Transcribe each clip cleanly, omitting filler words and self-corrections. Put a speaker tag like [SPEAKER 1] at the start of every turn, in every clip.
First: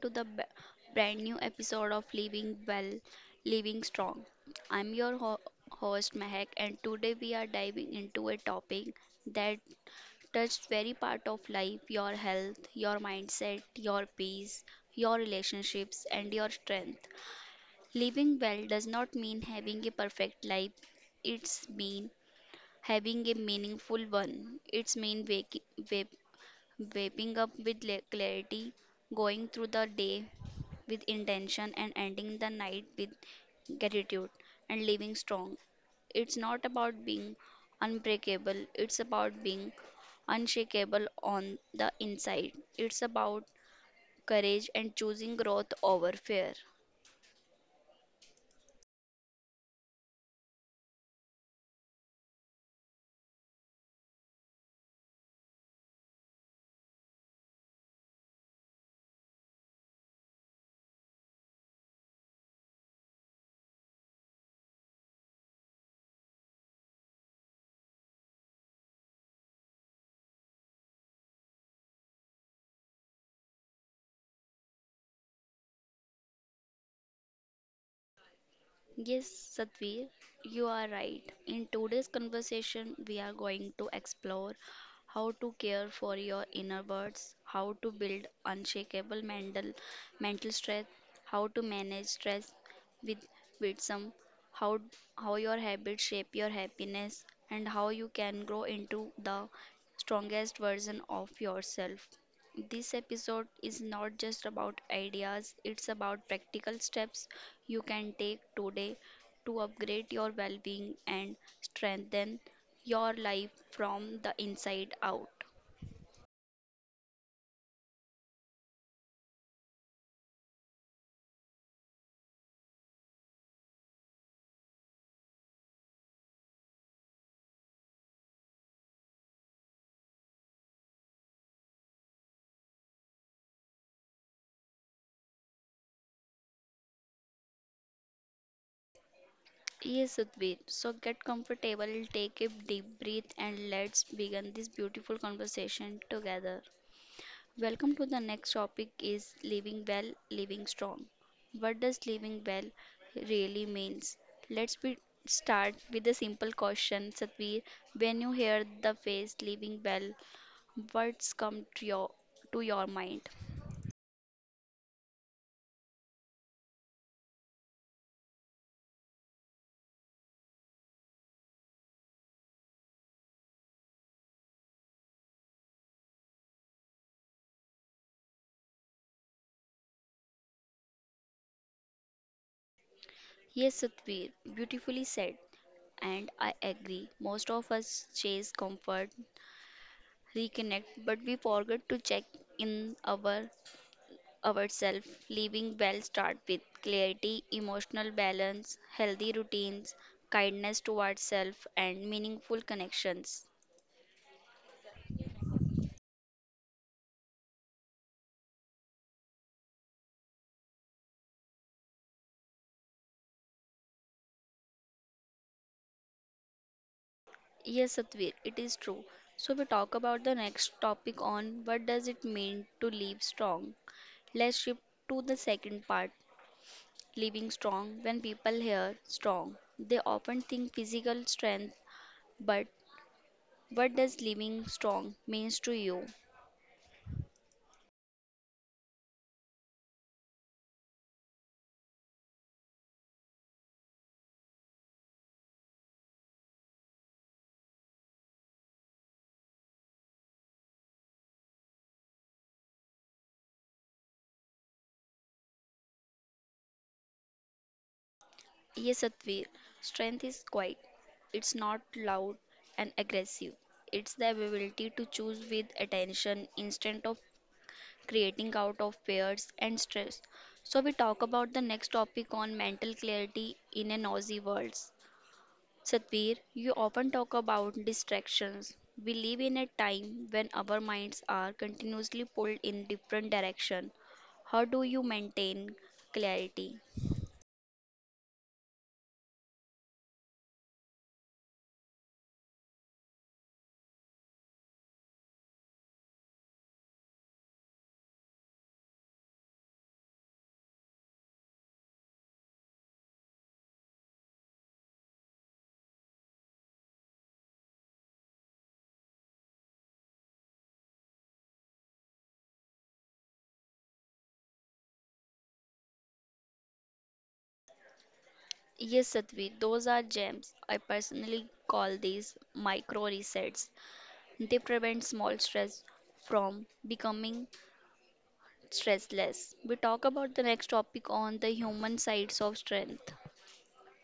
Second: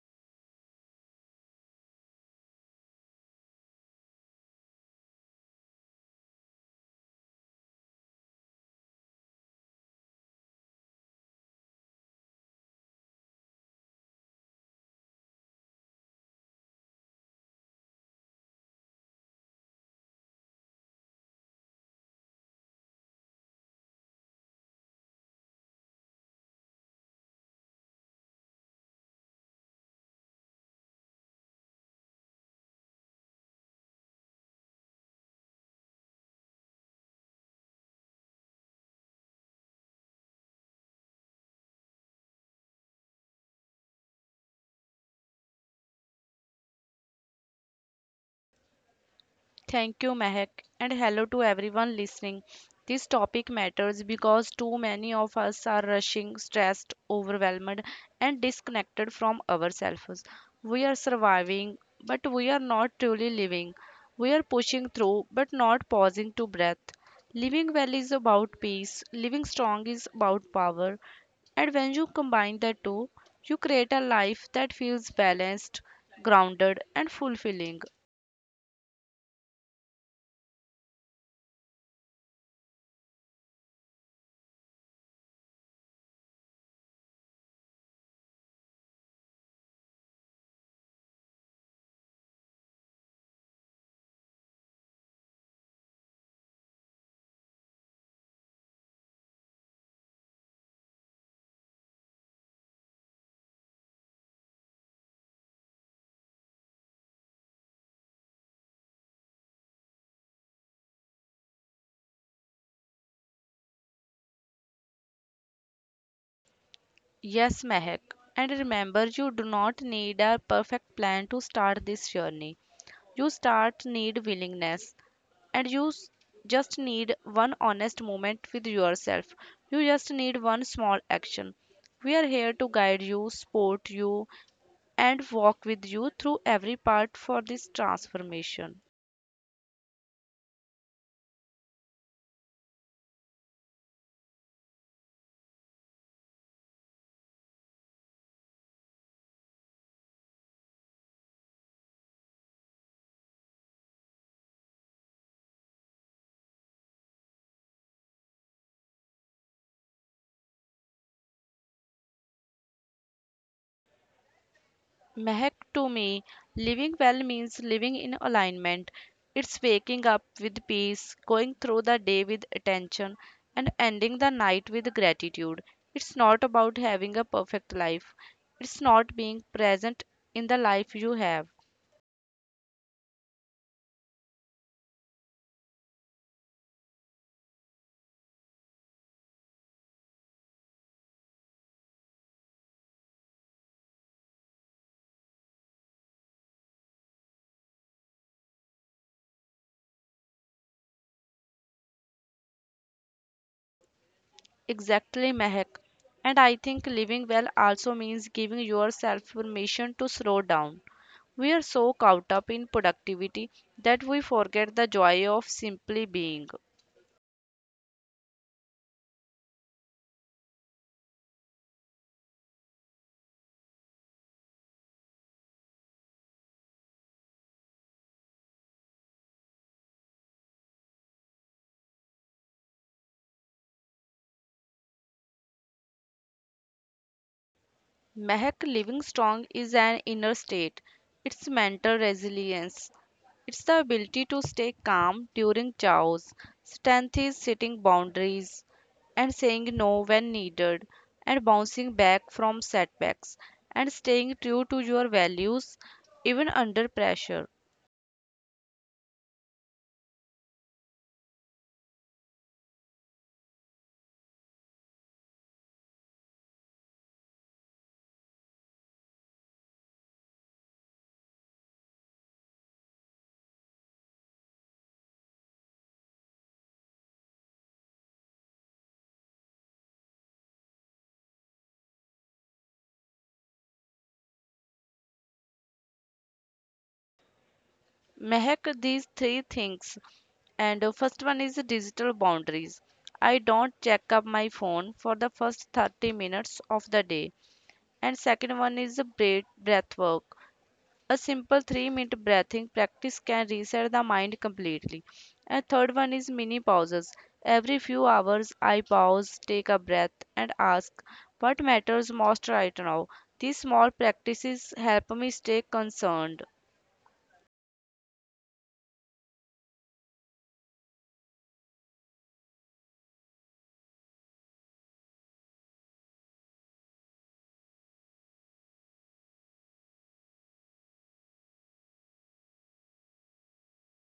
[SPEAKER 1] to the brand new episode of Living Well, Living Strong. I'm your host, Mehak, and today we are diving into a topic that touches very part of life your health, your mindset, your peace, your relationships, and your strength. Living well does not mean having a perfect life, it's mean having a meaningful one. It's mean waking up with clarity, going through the day with intention, and ending the night with gratitude and living strong. It's not about being unbreakable, it's about being unshakable on the inside. It's about courage and choosing growth over fear.
[SPEAKER 2] Thank you, Mehak, and hello to everyone listening. This topic matters because too many of us are rushing, stressed, overwhelmed, and disconnected from ourselves. We are surviving, but we are not truly living. We are pushing through, but not pausing to breathe. Living well is about peace, living strong is about power, and when you combine the two, you create a life that feels balanced, grounded, and fulfilling.
[SPEAKER 1] Yes, Satvir, you are right. In today's conversation, we are going to explore how to care for your inner birds, how to build unshakable mental strength, how to manage stress with wisdom, how how your habits shape your happiness, and how you can grow into the strongest version of yourself. This episode is not just about ideas, it's about practical steps you can take today to upgrade your well being and strengthen your life from the inside out.
[SPEAKER 2] Yes, Mehak. And remember, you do not need a perfect plan to start this journey. You start need willingness and just need one honest moment with yourself. You just need one small action. We are here to guide you, support you, and walk with you through every part for this transformation.
[SPEAKER 1] Yes, Sudbir. So get comfortable, take a deep breath, and let's begin this beautiful conversation together. Welcome to the next topic is living well, living strong. What does living well really means? Let's be start with a simple question, Satvir. When you hear the phrase living well, what's come to your mind?
[SPEAKER 2] Mahak, to me, living well means living in alignment. It's waking up with peace, going through the day with attention, and ending the night with gratitude. It's not about having a perfect life, it's not being present in the life you have.
[SPEAKER 1] Yes, Satvir, beautifully said, and I agree. Most of us chase comfort, reconnect, but we forget to check in ourselves. Living well start with clarity, emotional balance, healthy routines, kindness towards self and meaningful connections.
[SPEAKER 2] Exactly, Mahak. And I think living well also means giving yourself permission to slow down. We are so caught up in productivity that we forget the joy of simply being.
[SPEAKER 1] Yes, Satvir, it is true. So we talk about the next topic on what does it mean to live strong. Let's shift to the second part, living strong. When people hear strong, they often think physical strength, but what does living strong means to you?
[SPEAKER 2] Mehak, living strong is an inner state. It's mental resilience. It's the ability to stay calm during chaos. Strength is setting boundaries and saying no when needed and bouncing back from setbacks and staying true to your values even under pressure.
[SPEAKER 1] Yes, Satvir, strength is quiet. It's not loud and aggressive. It's the ability to choose with attention instead of creating out of fears and stress. So we talk about the next topic on mental clarity in a noisy world. Satvir, you often talk about distractions. We live in a time when our minds are continuously pulled in different direction. How do you maintain clarity?
[SPEAKER 2] Mehak, these three things, and first one is digital boundaries. I don't check up my phone for the first 30 minutes of the day, and second one is the breath work. A simple 3-minute breathing practice can reset the mind completely, and third one is mini pauses. Every few hours I pause, take a breath, and ask what matters most right now. These small practices help me stay concerned.
[SPEAKER 1] Yes, Satvi, those are gems. I personally call these micro resets. They prevent small stress from becoming stressless. We talk about the next topic on the human sides of strength.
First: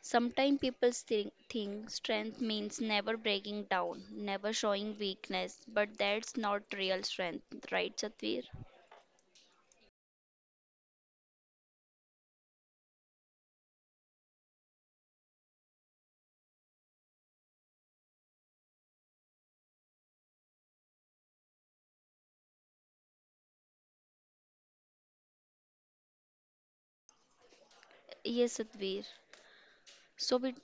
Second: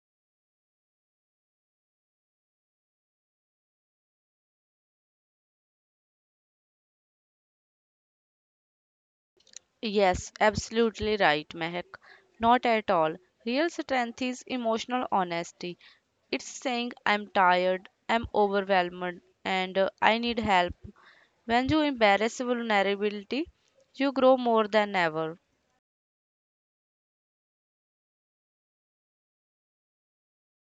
[SPEAKER 1] Sometimes people think strength means never breaking down, never showing weakness, but that's not real strength, right, Satvir?
[SPEAKER 2] Yes, absolutely right, Mehak. Not at all. Real strength is emotional honesty. It's saying I'm tired, I'm overwhelmed, and I need help. When you embrace vulnerability, you grow more than ever.
[SPEAKER 1] Yes, Satvir. So we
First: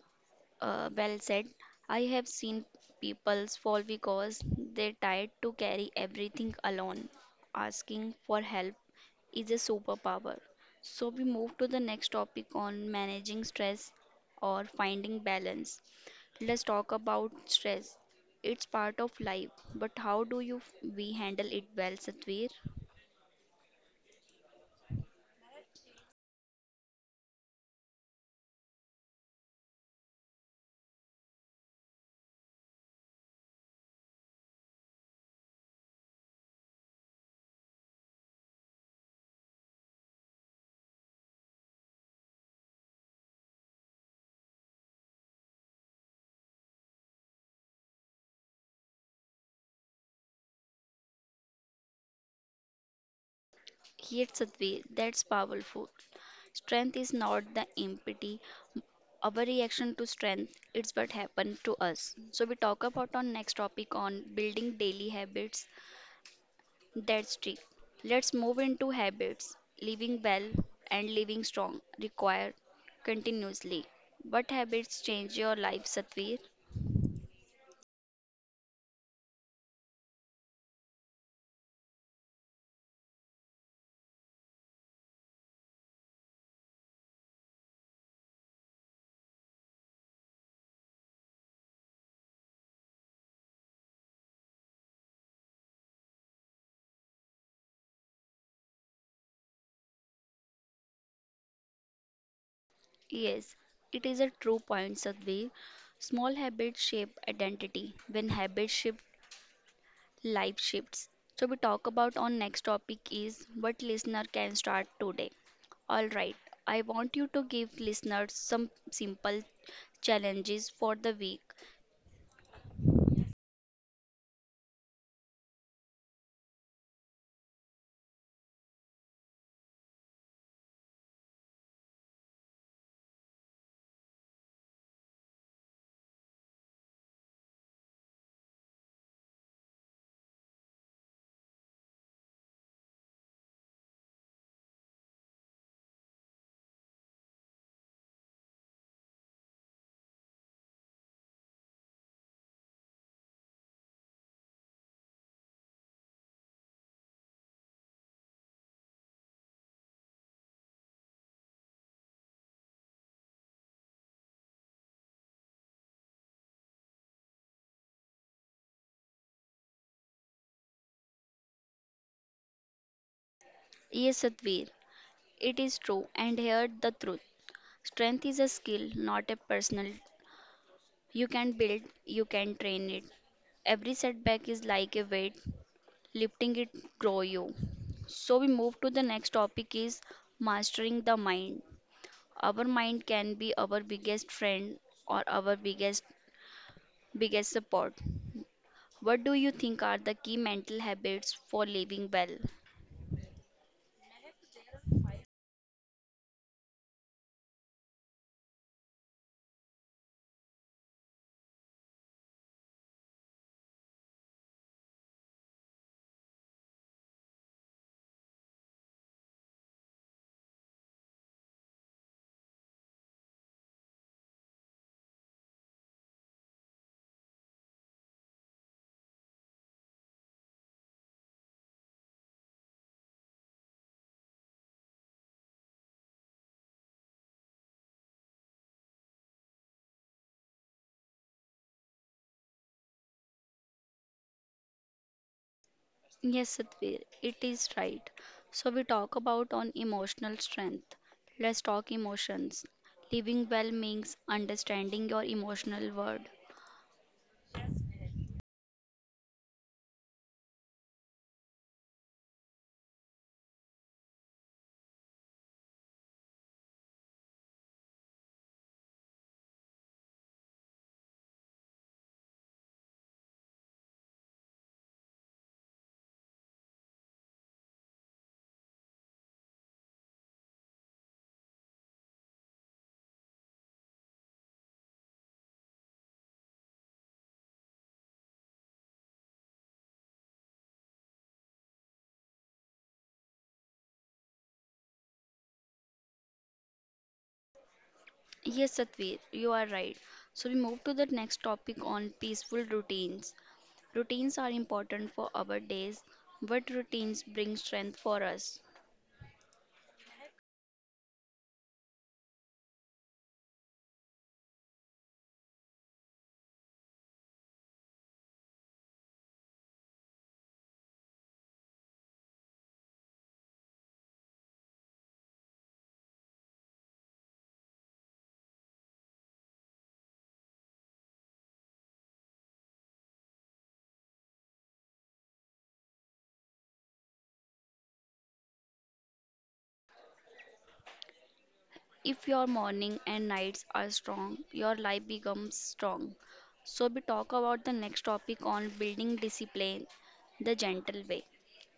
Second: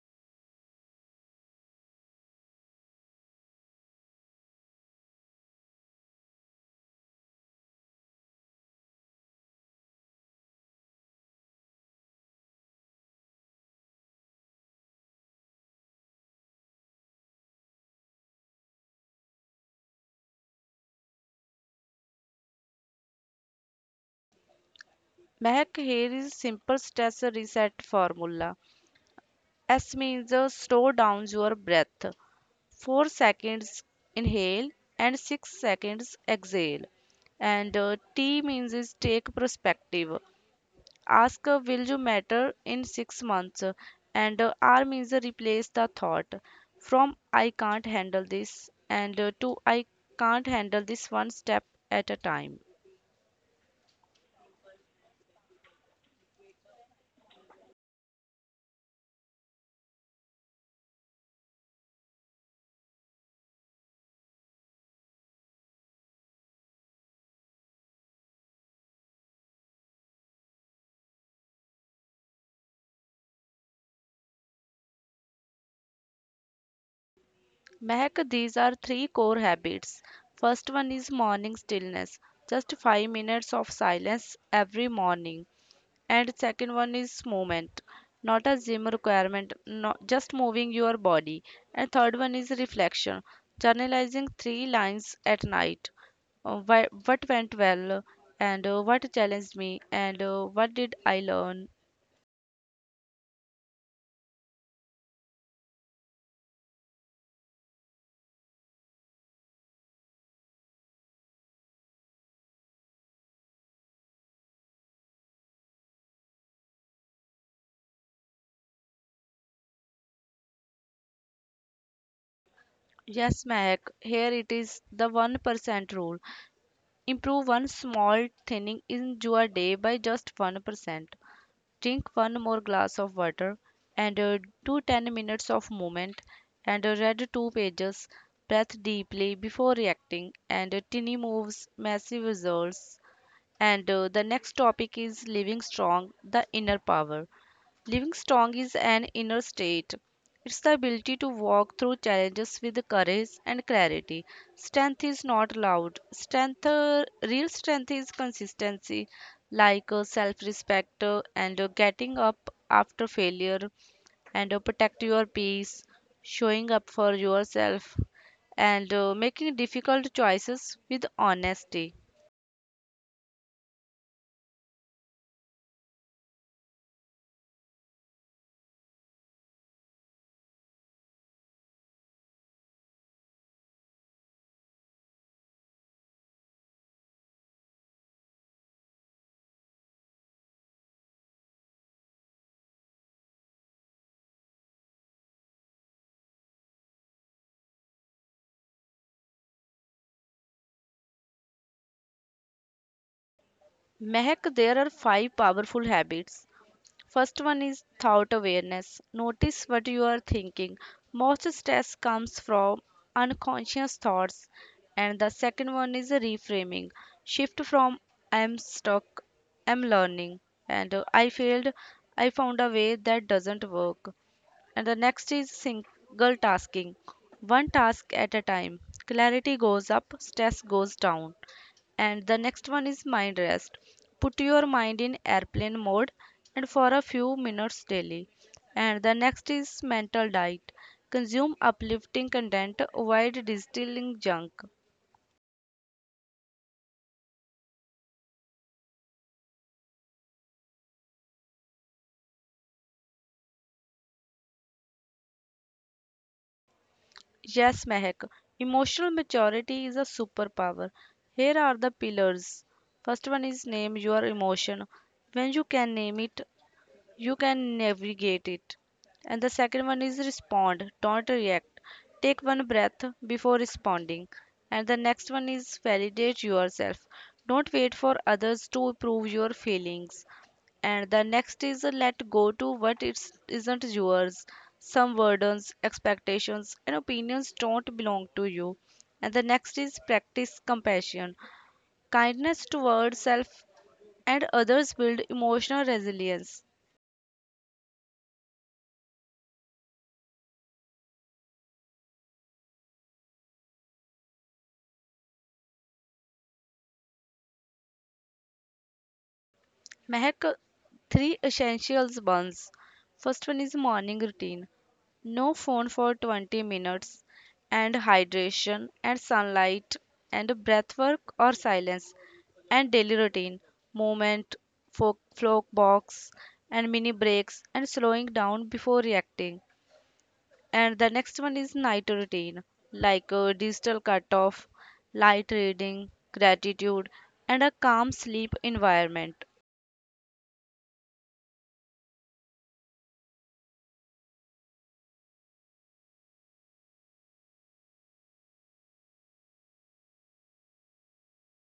[SPEAKER 1] Well said. I have seen people fall because they tired to carry everything alone. Asking for help is a superpower. So we move to the next topic on managing stress or finding balance. Let's talk about stress. It's part of life, but how do you we handle it well, Satvir?
[SPEAKER 2] Mehak, here is simple stress reset formula. S means slow down your breath. 4 seconds inhale and 6 seconds exhale. And T means is take perspective. Ask, will you matter in 6 months? And R means replace the thought from I can't handle this, and to I can't handle this one step at a time.
[SPEAKER 1] Here, Satvir, that's powerful. Strength is not the empty Overreaction to strength, it's what happened to us. So we talk about on next topic on building daily habits that stick. Let's move into habits. Living well and living strong require continuously. What habits change your life, Satvir?
[SPEAKER 2] Mehak, these are three core habits. First one is morning stillness, just 5 minutes of silence every morning. And second one is movement, not a gym requirement, not just moving your body. And third one is reflection, journalizing three lines at night. What went well, and what challenged me, and what did I learn?
[SPEAKER 1] Yes, it is a true point, Sadhvi. Small habits shape identity. When habits shift, life shifts. So we talk about our next topic is what listener can start today. All right, I want you to give listeners some simple challenges for the week.
[SPEAKER 2] Yes, Mehak, here it is, the 1% rule. Improve one small thing in your day by just 1%. Drink one more glass of water, and do 10 minutes of movement, and read two pages. Breathe deeply before reacting, and tiny moves, massive results. And the next topic is living strong, the inner power. Living strong is an inner state. It's the ability to walk through challenges with courage and clarity. Strength is not loud. Real strength is consistency, like self-respect, and getting up after failure, and protect your peace, showing up for yourself, and making difficult choices with honesty.
[SPEAKER 1] Yes, Sadhvir, it is true, and here the truth. Strength is a skill, not a personal. You can build, you can train it. Every setback is like a weight, lifting it grow you. So we move to the next topic is mastering the mind. Our mind can be our biggest friend or our biggest support. What do you think are the key mental habits for living well?
[SPEAKER 2] Mehak, there are five powerful habits. First one is thought awareness. Notice what you are thinking. Most stress comes from unconscious thoughts. And the second one is a reframing. Shift from I'm stuck, I'm learning, and I failed, I found a way that doesn't work. And the next is single tasking. One task at a time. Clarity goes up, stress goes down. And the next one is mind rest. Put your mind in airplane mode, and for a few minutes daily. And the next is mental diet. Consume uplifting content, avoid distilling junk.
[SPEAKER 1] Yes, Satvir, it is right. So we talk about on emotional strength. Let's talk emotions. Living well means understanding your emotional world.
[SPEAKER 2] Yes, Mehak, emotional maturity is a superpower. Here are the pillars. First one is name your emotion. When you can name it, you can navigate it. And the second one is respond, don't react. Take one breath before responding. And the next one is validate yourself. Don't wait for others to prove your feelings. And the next is let go to what isn't yours. Some burdens, expectations, and opinions don't belong to you. And the next is practice compassion. Kindness towards self and others build emotional resilience.
[SPEAKER 1] Yes, Satvir, you are right. So we move to the next topic on peaceful routines. Routines are important for our days. What routines bring strength for us?
[SPEAKER 2] Mehak, three essentials ones. First one is morning routine. No phone for 20 minutes, and hydration and sunlight, and breath work or silence. And daily routine. Movement, folk, flock box, and mini breaks, and slowing down before reacting. And the next one is night routine, like a digital cutoff, light reading, gratitude, and a calm sleep environment.
[SPEAKER 1] If your morning and nights are strong, your life becomes strong. So, we talk about the next topic on building discipline the gentle way.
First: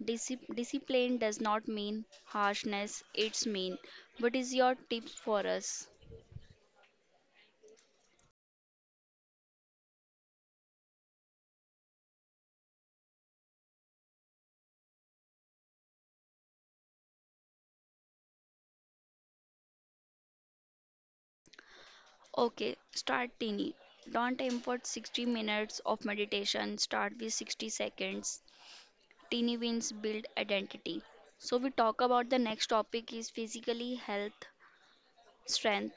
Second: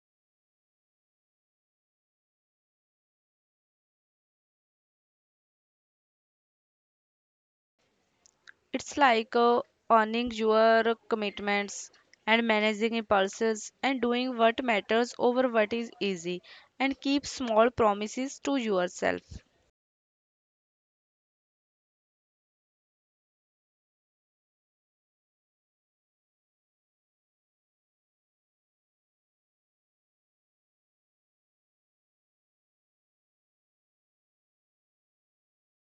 [SPEAKER 1] Discipline does not mean harshness, it's mean. What is your tips for us?
[SPEAKER 2] It's like owning your commitments and managing impulses and doing what matters over what is easy and keep small promises to yourself.
[SPEAKER 1] Okay, start tiny. Don't aim for 60 minutes of meditation, start with 60 seconds. Teeny wins build identity. So we talk about the next topic is physically health, strength.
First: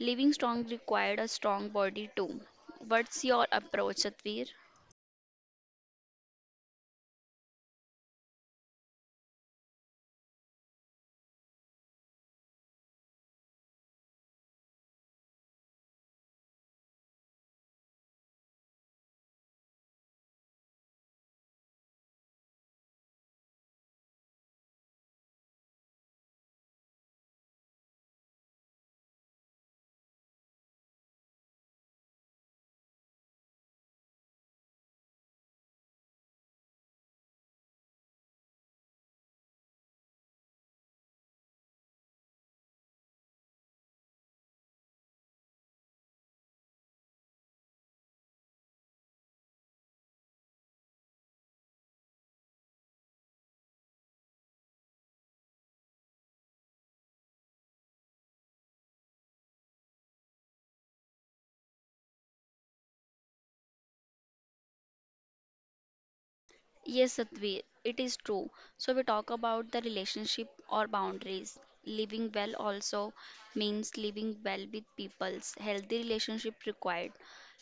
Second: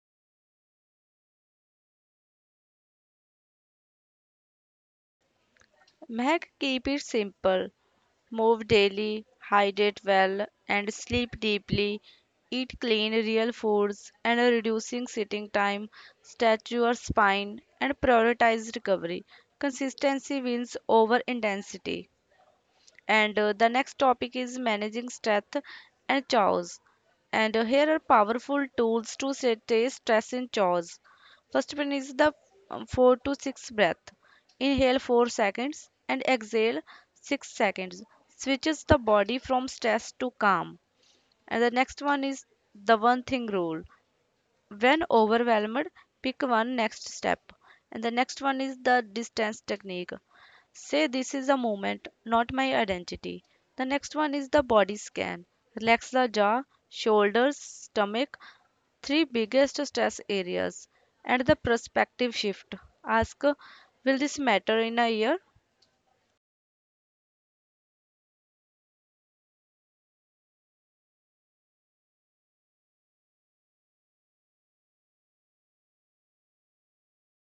[SPEAKER 1] Living strong required a strong body too. What's your approach, Satvir?
[SPEAKER 2] Meg, keep it simple. Move daily, hydrate well, and sleep deeply. Eat clean, real foods, and reducing sitting time. Stretch your spine and prioritize recovery. Consistency wins over intensity. And the next topic is managing stress and chores. And here are powerful tools to stay stress and chores. First one is the 4 to 6 breath. Inhale 4 seconds and exhale 6 seconds. Switches the body from stress to calm. And the next one is the one thing rule. When overwhelmed, pick one next step. And the next one is the distance technique. Say this is a moment, not my identity. The next one is the body scan. Relax the jaw, shoulders, stomach, three biggest stress areas. And the perspective shift. Ask, will this matter in a year?
[SPEAKER 1] Yes, Satvir. It is true. So we talk about the relationship or boundaries. Living well also means living well with people's healthy relationship required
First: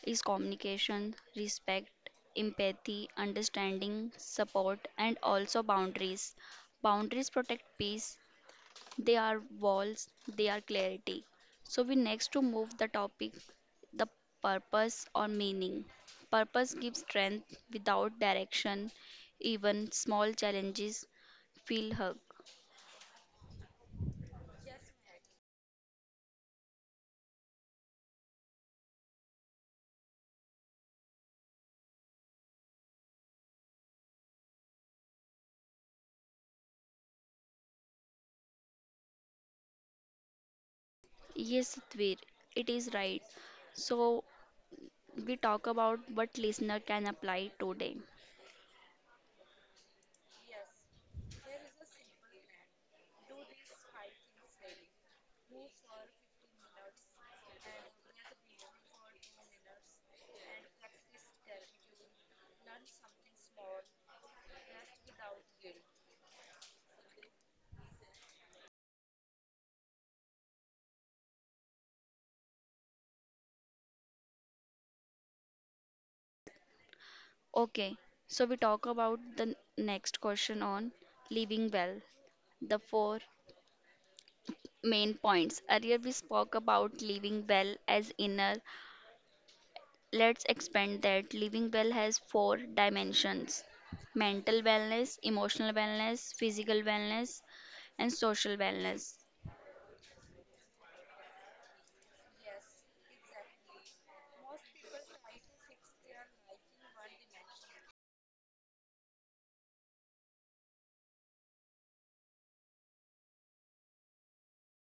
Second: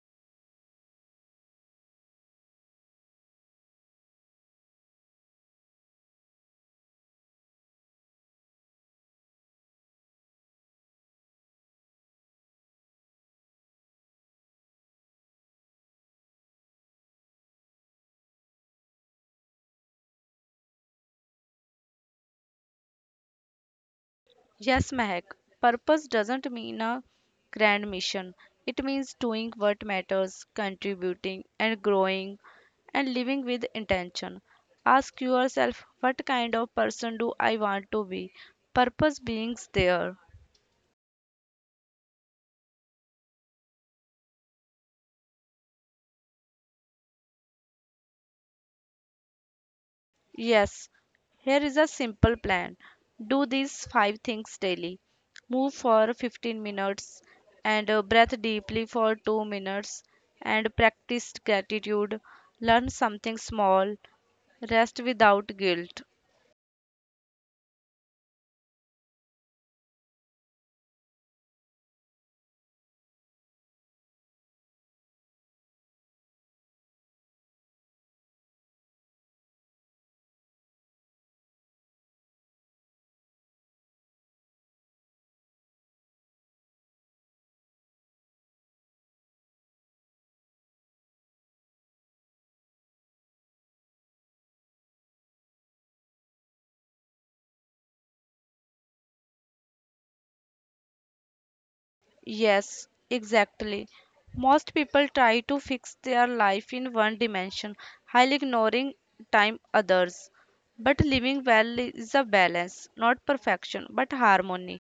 [SPEAKER 1] is communication, respect, empathy, understanding, support, and also boundaries. Boundaries protect peace, they are walls, they are clarity. So we next to move the topic the purpose or meaning. Purpose gives strength without direction, even small challenges feel hug.
[SPEAKER 2] Yes, Mehak, purpose doesn't mean a grand mission. It means doing what matters, contributing and growing and living with intention. Ask yourself, what kind of person do I want to be? Purpose beings there.
[SPEAKER 1] Yes, Dvir, it is right. So we talk about what listener can apply today.
[SPEAKER 2] Yes, here is a simple plan. Do these five things daily. Move for 15 minutes, and breathe deeply for 2 minutes, and practice gratitude. Learn something small. Rest without guilt.
[SPEAKER 1] Okay, so we talk about the next question on living well. The four main points. Earlier, we spoke about living well as inner. Let's expand that. Living well has four dimensions mental wellness, emotional wellness, physical wellness, and social wellness.
[SPEAKER 2] Yes, exactly. Most people try to fix their life in one dimension, while ignoring time others. But living well is a balance, not perfection, but harmony.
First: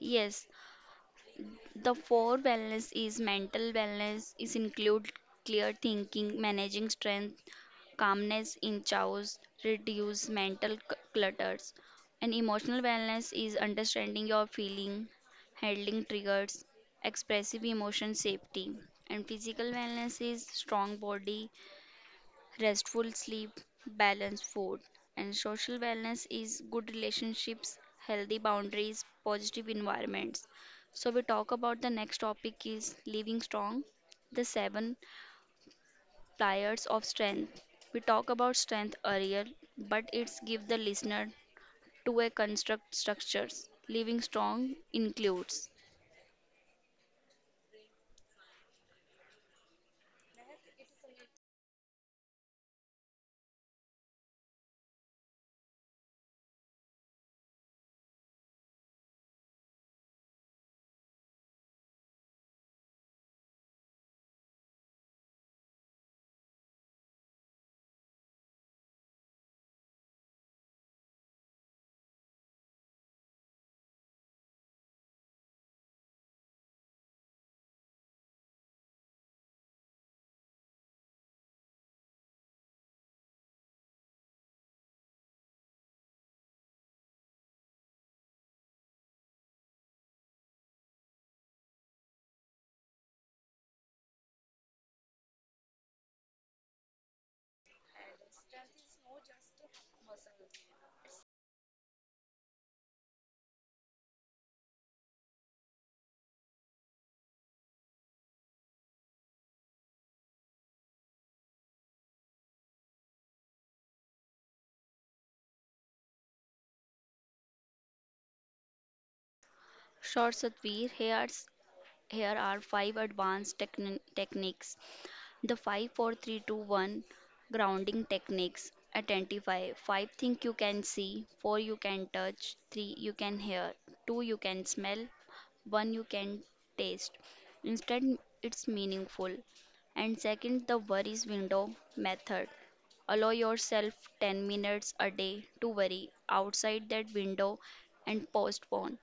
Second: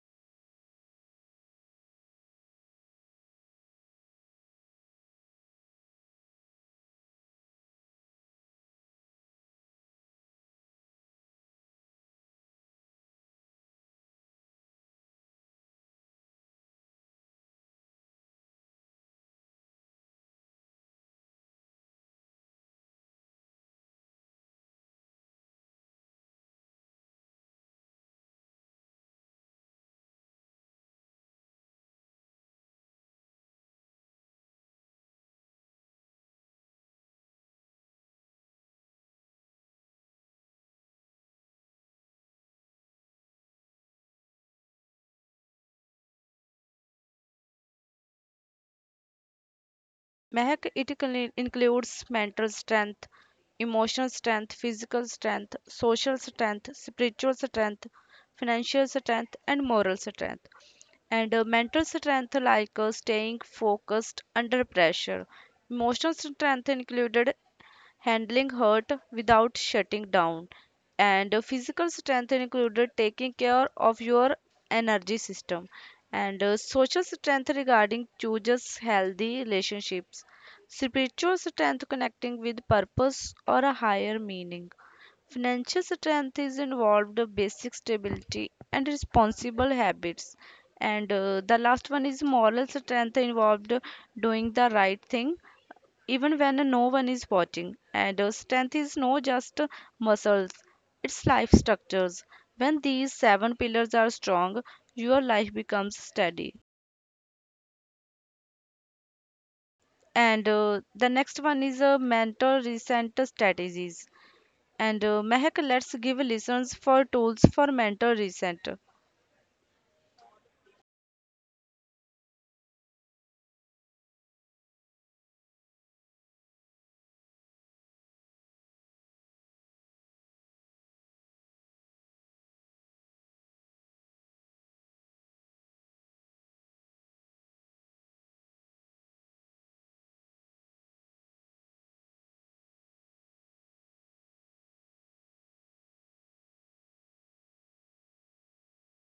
[SPEAKER 1] Yes, the four wellness is mental wellness is include clear thinking, managing strength, calmness in chaos, reduce mental clutters. And emotional wellness is understanding your feeling, handling triggers, expressive emotion safety. And physical wellness is strong body, restful sleep, balanced food, and social wellness is good relationships, healthy boundaries, positive environments. So we talk about the next topic is living strong, the seven pliers of strength. We talk about strength earlier, but it's give the listener to a construct structures. Living strong includes
[SPEAKER 2] Mehak, it includes mental strength, emotional strength, physical strength, social strength, spiritual strength, financial strength, and moral strength. And mental strength, like staying focused under pressure. Emotional strength included handling hurt without shutting down, and physical strength included taking care of your energy system, and social strength regarding chooses healthy relationships, spiritual strength connecting with purpose or a higher meaning, financial strength is involved, basic stability, and responsible habits. And the last one is moral strength involved, doing the right thing even when no one is watching. And strength is not just muscles, it's life structures. When these seven pillars are strong, your life becomes steady. And the next one is mental recent strategies. And Mehak, let's give listeners for tools for mental recent.
[SPEAKER 1] short Satvir, here are five advanced techniques The five, four, three, two, one grounding techniques identify 5 things you can see, 4 you can touch, 3 you can hear, 2 you can smell, 1 you can taste. Instead, it's meaningful. And second, the worries window method. Allow yourself 10 minutes a day to worry outside that window and postpone.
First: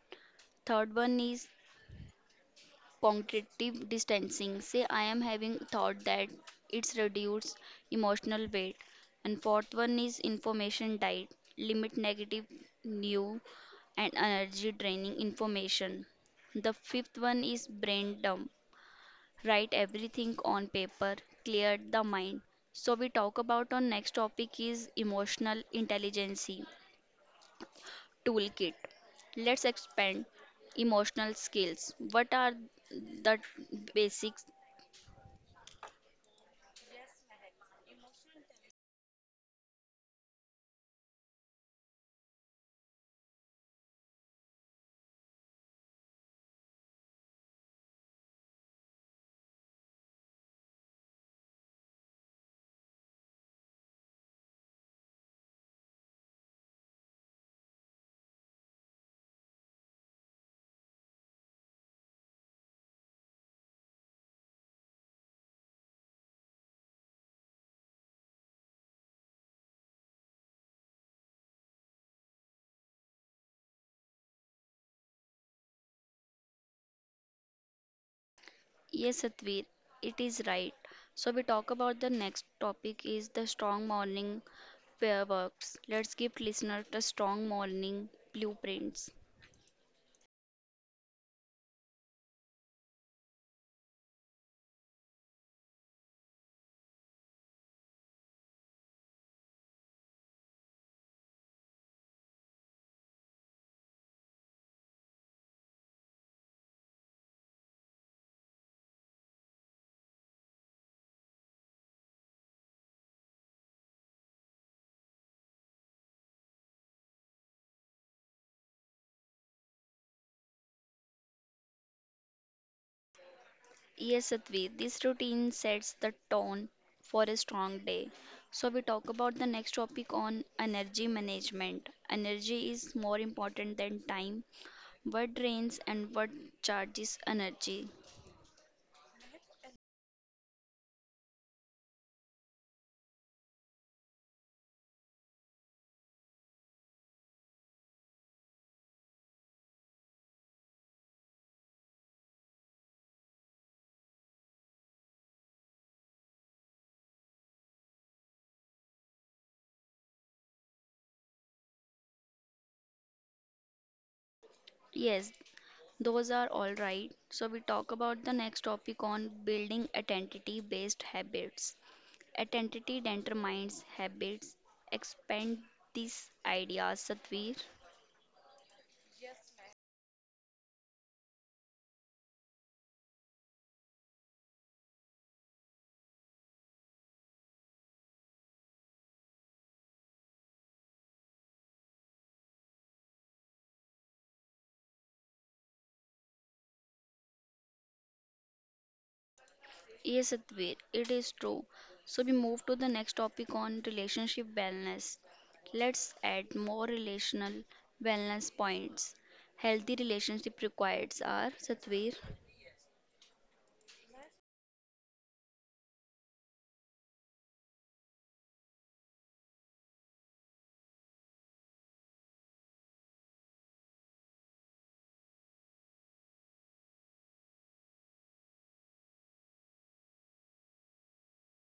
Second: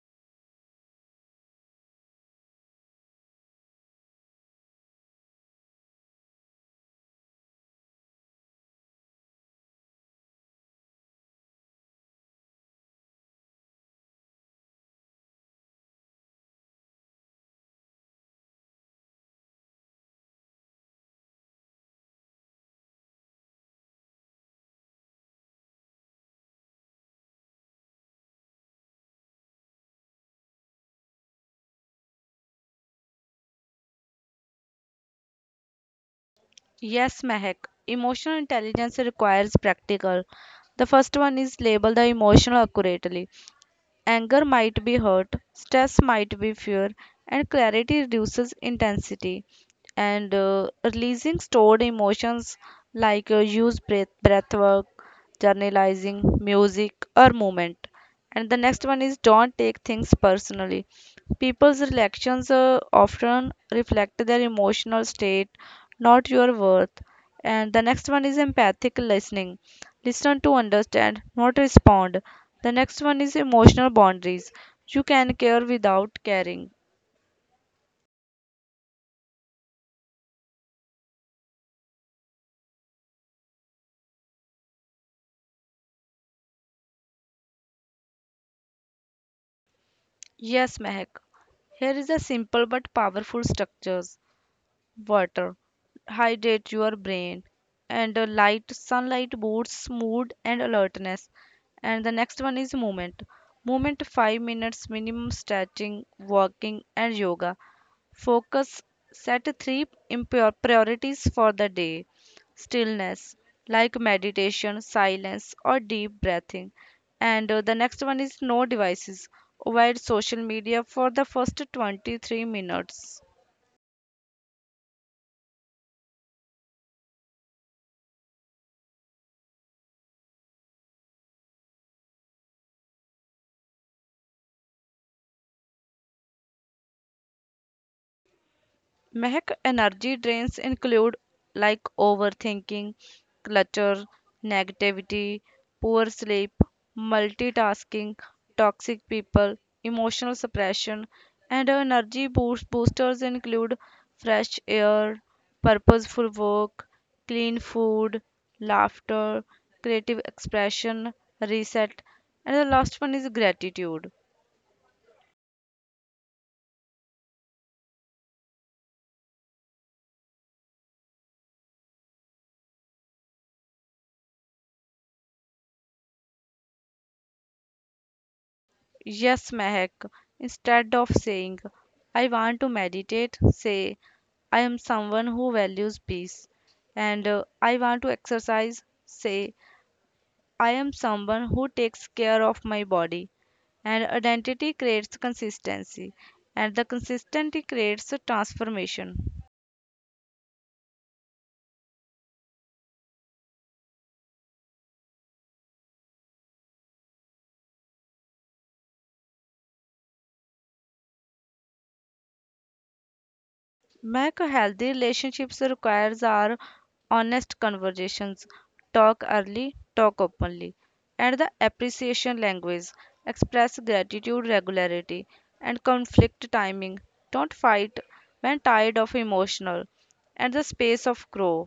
[SPEAKER 1] Third one is cognitive distancing. Say, I am having thought that it's reduced emotional weight. And fourth one is information diet. Limit negative new and energy draining information. The fifth one is brain dump. Write everything on paper, clear the mind. So we talk about our next topic is emotional intelligence toolkit. Let's expand emotional skills. What are the basics
[SPEAKER 2] Yes, Mehak. Emotional intelligence requires practical. The first one is label the emotional accurately. Anger might be hurt, stress might be fear, and clarity reduces intensity. And releasing stored emotions, like use breath work, journalizing, music, or movement. And the next one is don't take things personally. People's reactions often reflect their emotional state, not your worth. And the next one is empathic listening. Listen to understand, not respond. The next one is emotional boundaries. You can care without caring.
[SPEAKER 1] Yes, Satveer, it is right. So we talk about the next topic is the strong morning prayer works. Let's give listener the strong morning blueprints.
[SPEAKER 2] Yes, Mehak. Here is a simple but powerful structures. Water. Hydrate your brain. And light sunlight boosts mood and alertness. And the next one is movement. Movement 5 minutes minimum, stretching, walking and yoga. Focus, set three impure priorities for the day. Stillness, like meditation, silence, or deep breathing. And the next one is no devices. Avoid social media for the first 23 minutes.
[SPEAKER 1] Yes, Satveer, this routine sets the tone for a strong day. So we talk about the next topic on energy management. Energy is more important than time. What drains and what charges energy?
[SPEAKER 2] Mehak, energy drains include like overthinking, clutter, negativity, poor sleep, multitasking, toxic people, emotional suppression. And energy boosters include fresh air, purposeful work, clean food, laughter, creative expression, reset, and the last one is gratitude.
[SPEAKER 1] Yes, those are all right. So, we talk about the next topic on building identity based habits. Identity determines habits. Expand this idea, Satvir.
[SPEAKER 2] Yes, Mehak. Instead of saying I want to meditate, say I am someone who values peace. And I want to exercise, say I am someone who takes care of my body. And identity creates consistency, and the consistency creates a transformation.
[SPEAKER 1] Yes, Satvir, it is true. So, we move to the next topic on relationship wellness. Let's add more relational wellness points. Healthy relationship requirements are Satvir.
[SPEAKER 2] Mac, healthy relationships requires are honest conversations. Talk early, talk openly. And the appreciation language. Express gratitude regularity. And conflict timing. Don't fight when tired of emotional. And the space of grow.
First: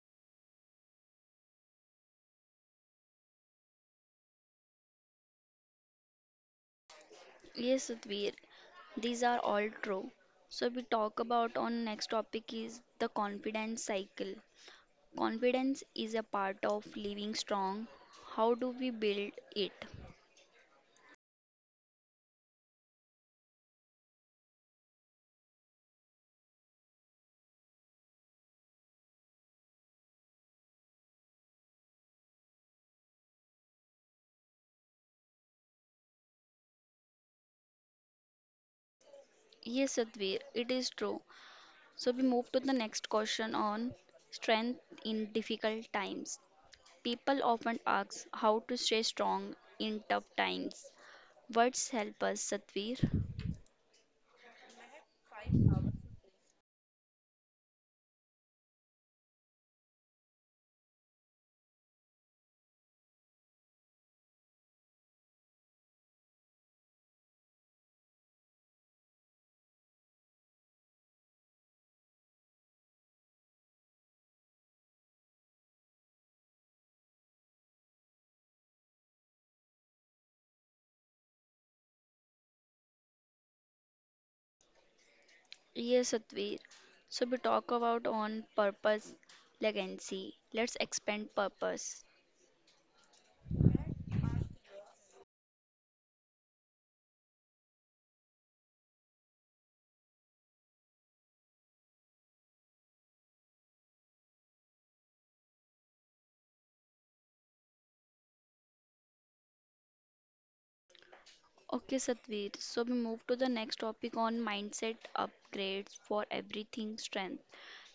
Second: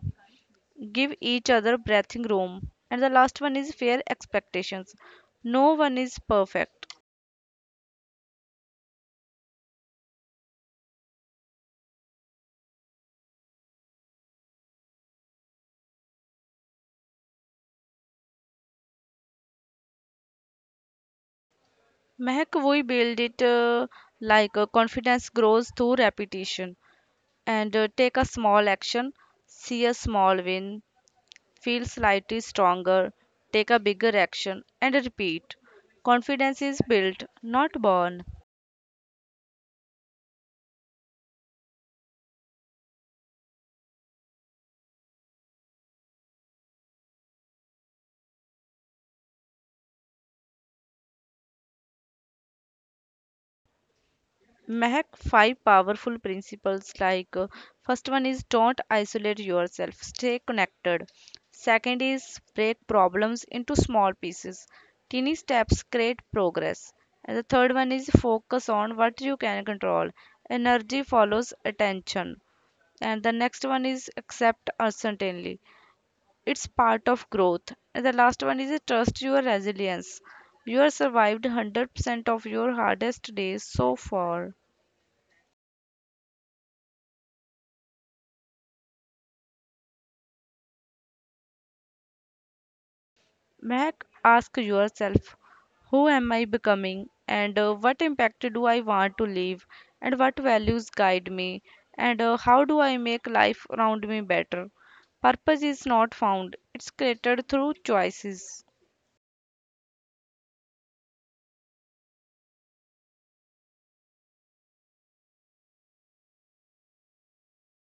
[SPEAKER 2] Give each other breathing room. And the last one is fair expectations. No one is perfect.
[SPEAKER 1] Yes, Satvir, these are all true. So we talk about on next topic is the confidence cycle. Confidence is a part of living strong. How do we build it?
[SPEAKER 2] Mac, we build it like confidence grows through repetition. And Take a small action, see a small win, feel slightly stronger, take a bigger action, and repeat. Confidence is built, not born.
[SPEAKER 1] Yes, Satvir, it is true. So we move to the next question on strength in difficult times. People often ask how to stay strong in tough times. Words help us, Satvir.
[SPEAKER 2] Mahak, five powerful principles, first one is don't isolate yourself, stay connected. Second is break problems into small pieces. Teeny steps create progress. And the third one is focus on what you can control. Energy follows attention. And the next one is accept uncertainty, it's part of growth. And the last one is trust your resilience. You have survived 100% of your hardest days so far.
[SPEAKER 1] Yes, Satvir. So we talk about on purpose legacy. Let's expand purpose.
[SPEAKER 2] Mac, ask yourself, who am I becoming, and what impact do I want to leave, and what values guide me, and how do I make life around me better. Purpose is not found, it's created through choices.
[SPEAKER 1] Okay, Satveer. So we move to the next topic on mindset upgrades for everything strength.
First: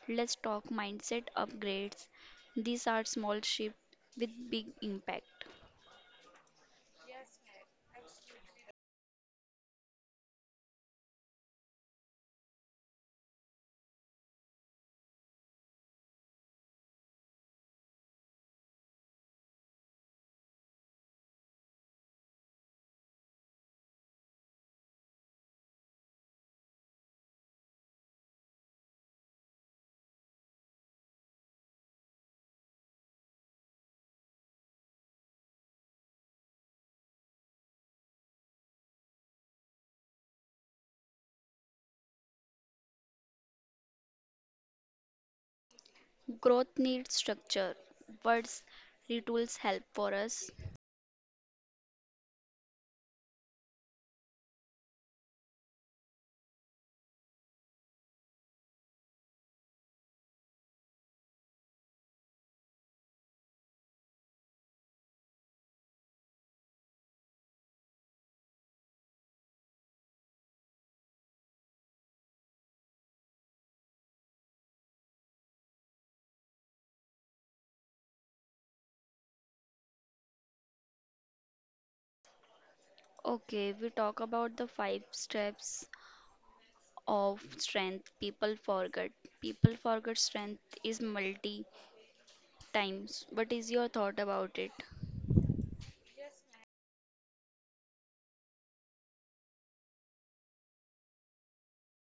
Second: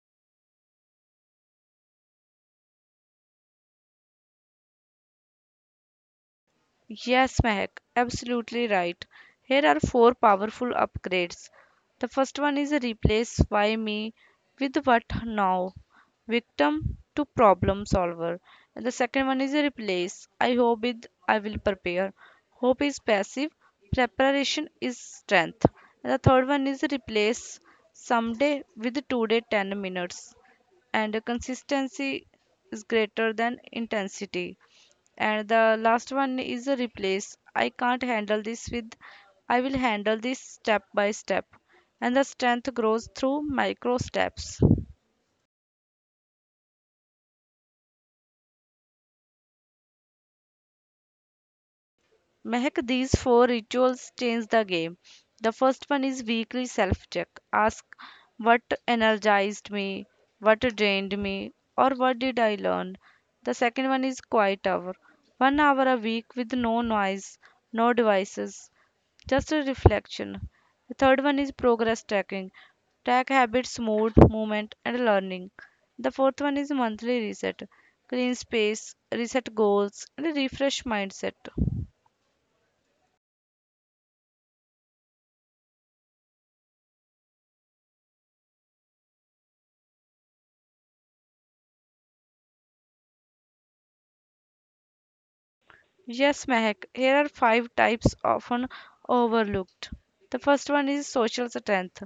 [SPEAKER 1] Let's talk mindset upgrades. These are small shifts with big impact.
[SPEAKER 2] Yes, Mehak, absolutely right. Here are four powerful upgrades. The first one is replace why me with what now, victim to problem solver. And the second one is replace I hope with I will prepare. Hope is passive, preparation is strength. And the third one is replace someday with today, 10 minutes. And consistency is greater than intensity. And the last one is a replace. I can't handle this with I will handle this step by step. And the strength grows through micro steps.
[SPEAKER 1] Growth needs structure. Words rituals help for us.
[SPEAKER 2] Mehak, these four rituals change the game. The first one is weekly self check. Ask what energized me, what drained me, or what did I learn. The second one is quiet hour. 1 hour a week with no noise, no devices, just a reflection. The third one is progress tracking. Track habits, mood, movement, and learning. The fourth one is monthly reset. Clean space, reset goals, and refresh mindset.
[SPEAKER 1] Okay, we talk about the five steps of strength people forget. People forget strength is multi times. What is your thought about it?
[SPEAKER 2] Yes, Mehak, here are five types often overlooked. The first one is social strength.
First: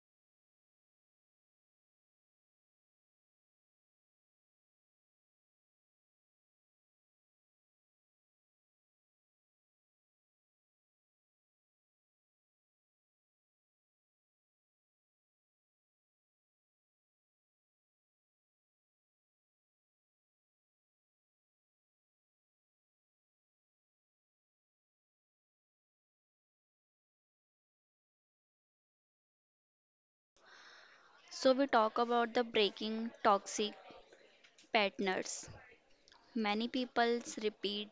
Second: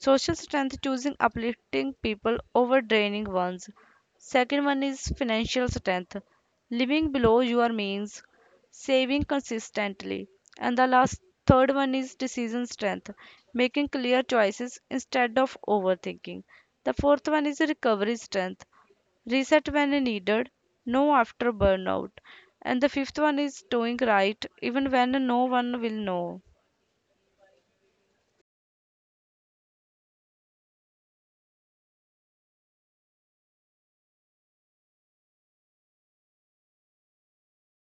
[SPEAKER 2] Social strength, choosing uplifting people over draining ones. Second one is financial strength. Living below your means, saving consistently. And the last third one is decision strength, making clear choices instead of overthinking. The fourth one is recovery strength, reset when needed, no after burnout. And the fifth one is doing right even when no one will know.
[SPEAKER 1] So we talk about the breaking toxic patterns. Many people repeat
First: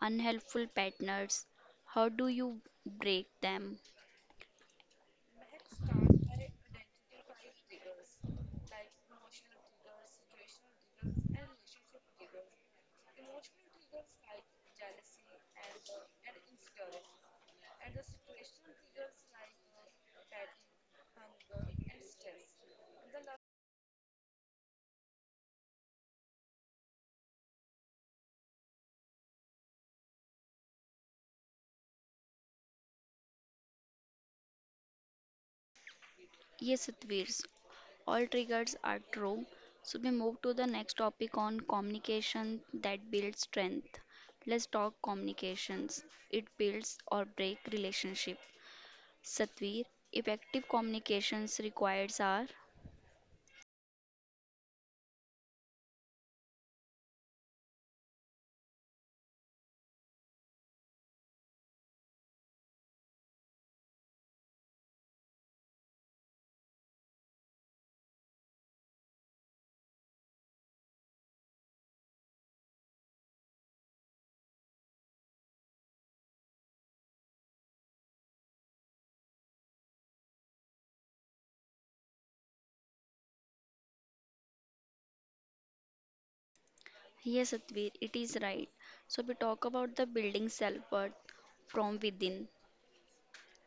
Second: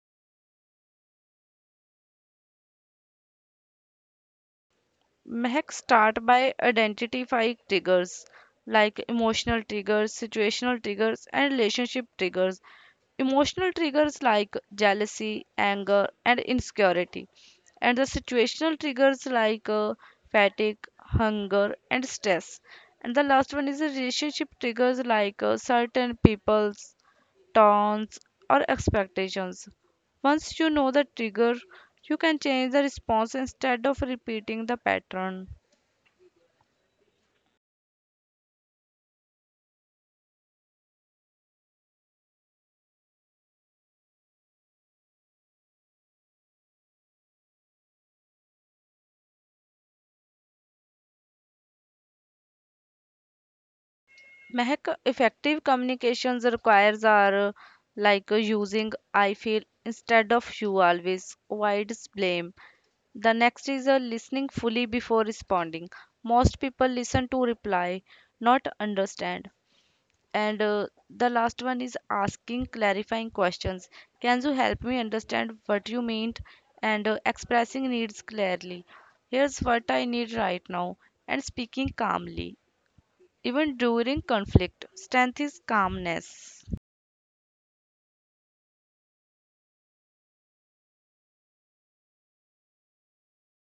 [SPEAKER 1] unhelpful patterns. How do you break them?
[SPEAKER 2] Mehak, start by identifying triggers like emotional triggers, situational triggers, and relationship triggers. Emotional triggers like jealousy, anger, and insecurity. And the situational triggers like fatigue, hunger, and stress. And the last one is the relationship triggers like certain people's tones or expectations. Once you know the trigger, you can change the response instead of repeating the pattern.
[SPEAKER 1] Yes, Satvirs, all triggers are true. So we move to the next topic on communication that builds strength. Let's talk communications. It builds or break relationship. Satvir, effective communications requires are
[SPEAKER 2] Mehak, effective communications requires are using I feel instead of you always avoids blame. The next is listening fully before responding. Most people listen to reply, not understand. And the last one is asking clarifying questions. Can you help me understand what you meant? And expressing needs clearly. Here's what I need right now. And speaking calmly. Even during conflict, strength is calmness.
[SPEAKER 1] Yes, Satvir, it is right. So we talk about the building self-worth from within.